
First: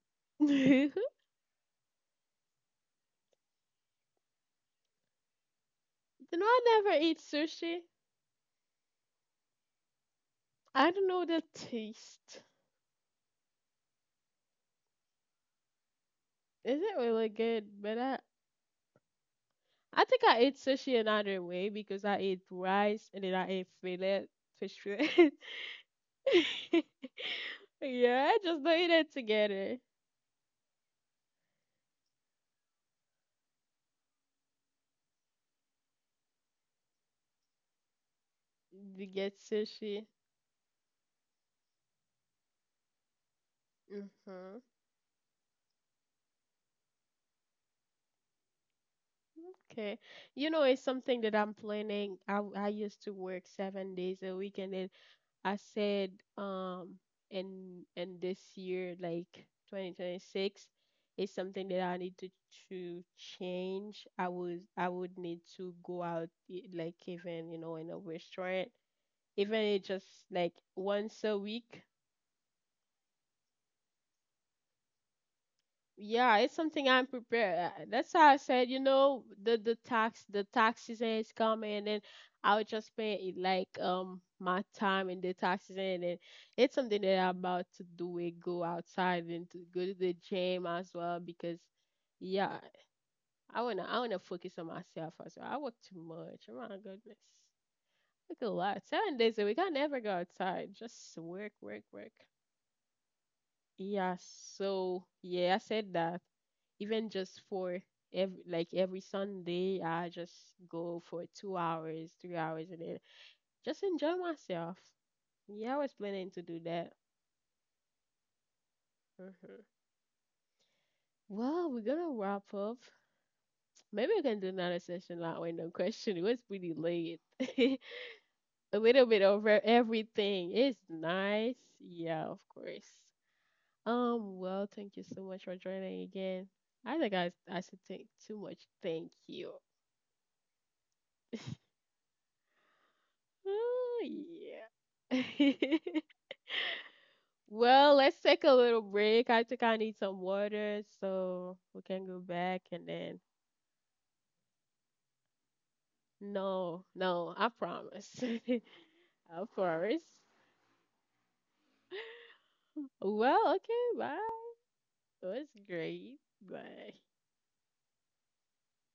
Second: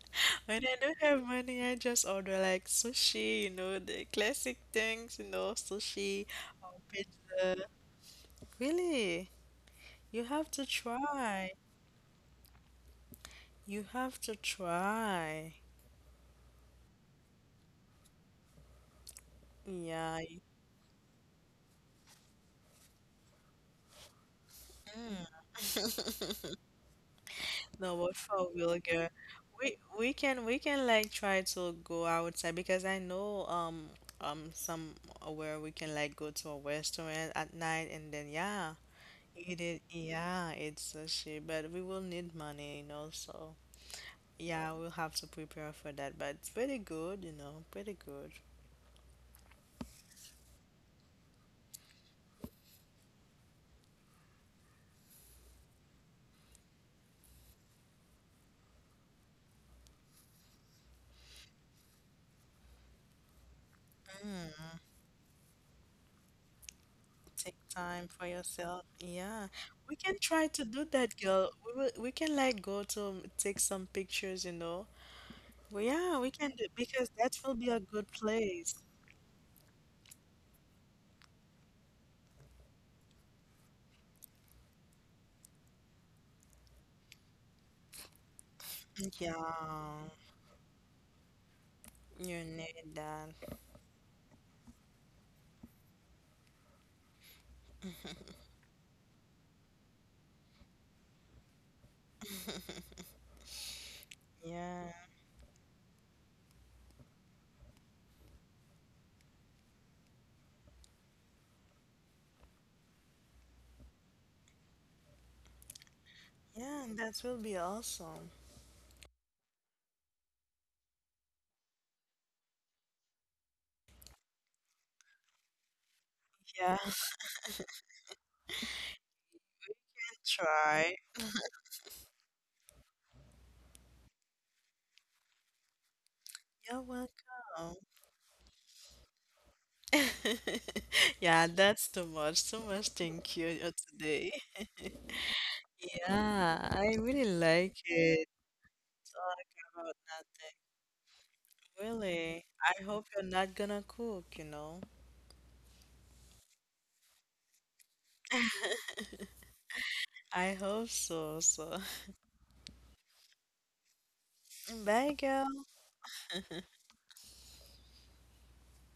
B: when I don't have money, I just order like sushi, you know, the classic things, you know, sushi
A: You know I
B: or
A: never eat
B: pizza.
A: sushi.
B: Really, you have to
A: I don't know the
B: try.
A: taste.
B: You have to try.
A: Isn't really good, but I
B: Yeah.
A: think I ate sushi another way because I ate rice and then I ate fillet, fish fillet.
B: No, but
A: Yeah, I
B: for
A: just
B: real,
A: don't eat
B: girl,
A: it
B: we
A: together.
B: we can we can like try to go outside because I know some where we can like go to a restaurant at night and then yeah,
A: You get
B: eat it.
A: sushi.
B: Yeah, it's sushi, but we will need money, you know. So
A: Mm-hmm.
B: yeah, we'll have to prepare for that. But it's pretty good, you know, pretty good.
A: Okay. You know, it's something that I'm planning. I used to work 7 days a week and then I said um and in this year like 2026 is something that I need to change. I would need to go out e- like even
B: Take
A: you know in a
B: time for
A: restaurant
B: yourself. Yeah,
A: even it
B: we
A: just
B: can try
A: like
B: to do that,
A: once a
B: girl. We
A: week.
B: will, we can like go to take some pictures, you know. Well, yeah, we
A: Yeah,
B: can
A: it's
B: do
A: something I'm
B: because that will
A: prepared.
B: be a good
A: That's how I said,
B: place.
A: you know, the tax season is coming and then I would just spend it like my time in the tax season and it's something that I'm about to do it, go outside and to go to
B: Yeah,
A: the gym as well because
B: you
A: yeah,
B: need that.
A: I wanna focus on myself as well. I work too much. Oh my goodness. Look a lot. 7 days a week. I never go outside. Just work, work, work. Yeah,
B: Yeah,
A: so yeah, I said that even just for every like every Sunday, I just go for 2 hours, 3 hours, and then just enjoy myself. Yeah, I was planning to do
B: yeah,
A: that.
B: and that will be awesome.
A: hmm Well, we're gonna wrap up. Maybe we can do another session like random question. It was pretty
B: Yeah,
A: late. A little bit over everything. It's
B: try.
A: nice. Yeah, of course. Well, thank you so much for joining again.
B: You're
A: I
B: welcome.
A: should take too much thank you.
B: Yeah, that's too much. Too much thank you
A: Oh,
B: today.
A: yeah.
B: Yeah, I really like
A: Well, let's
B: it.
A: take a little break. I
B: Talk
A: think I
B: about
A: need some
B: nothing.
A: water so we can go
B: Really.
A: back
B: I
A: and
B: hope
A: then.
B: you're not gonna cook, you know.
A: No, no, I promise. I promise.
B: I hope so, so.
A: Well, okay, bye.
B: Bye,
A: It was
B: girl.
A: great. Bye.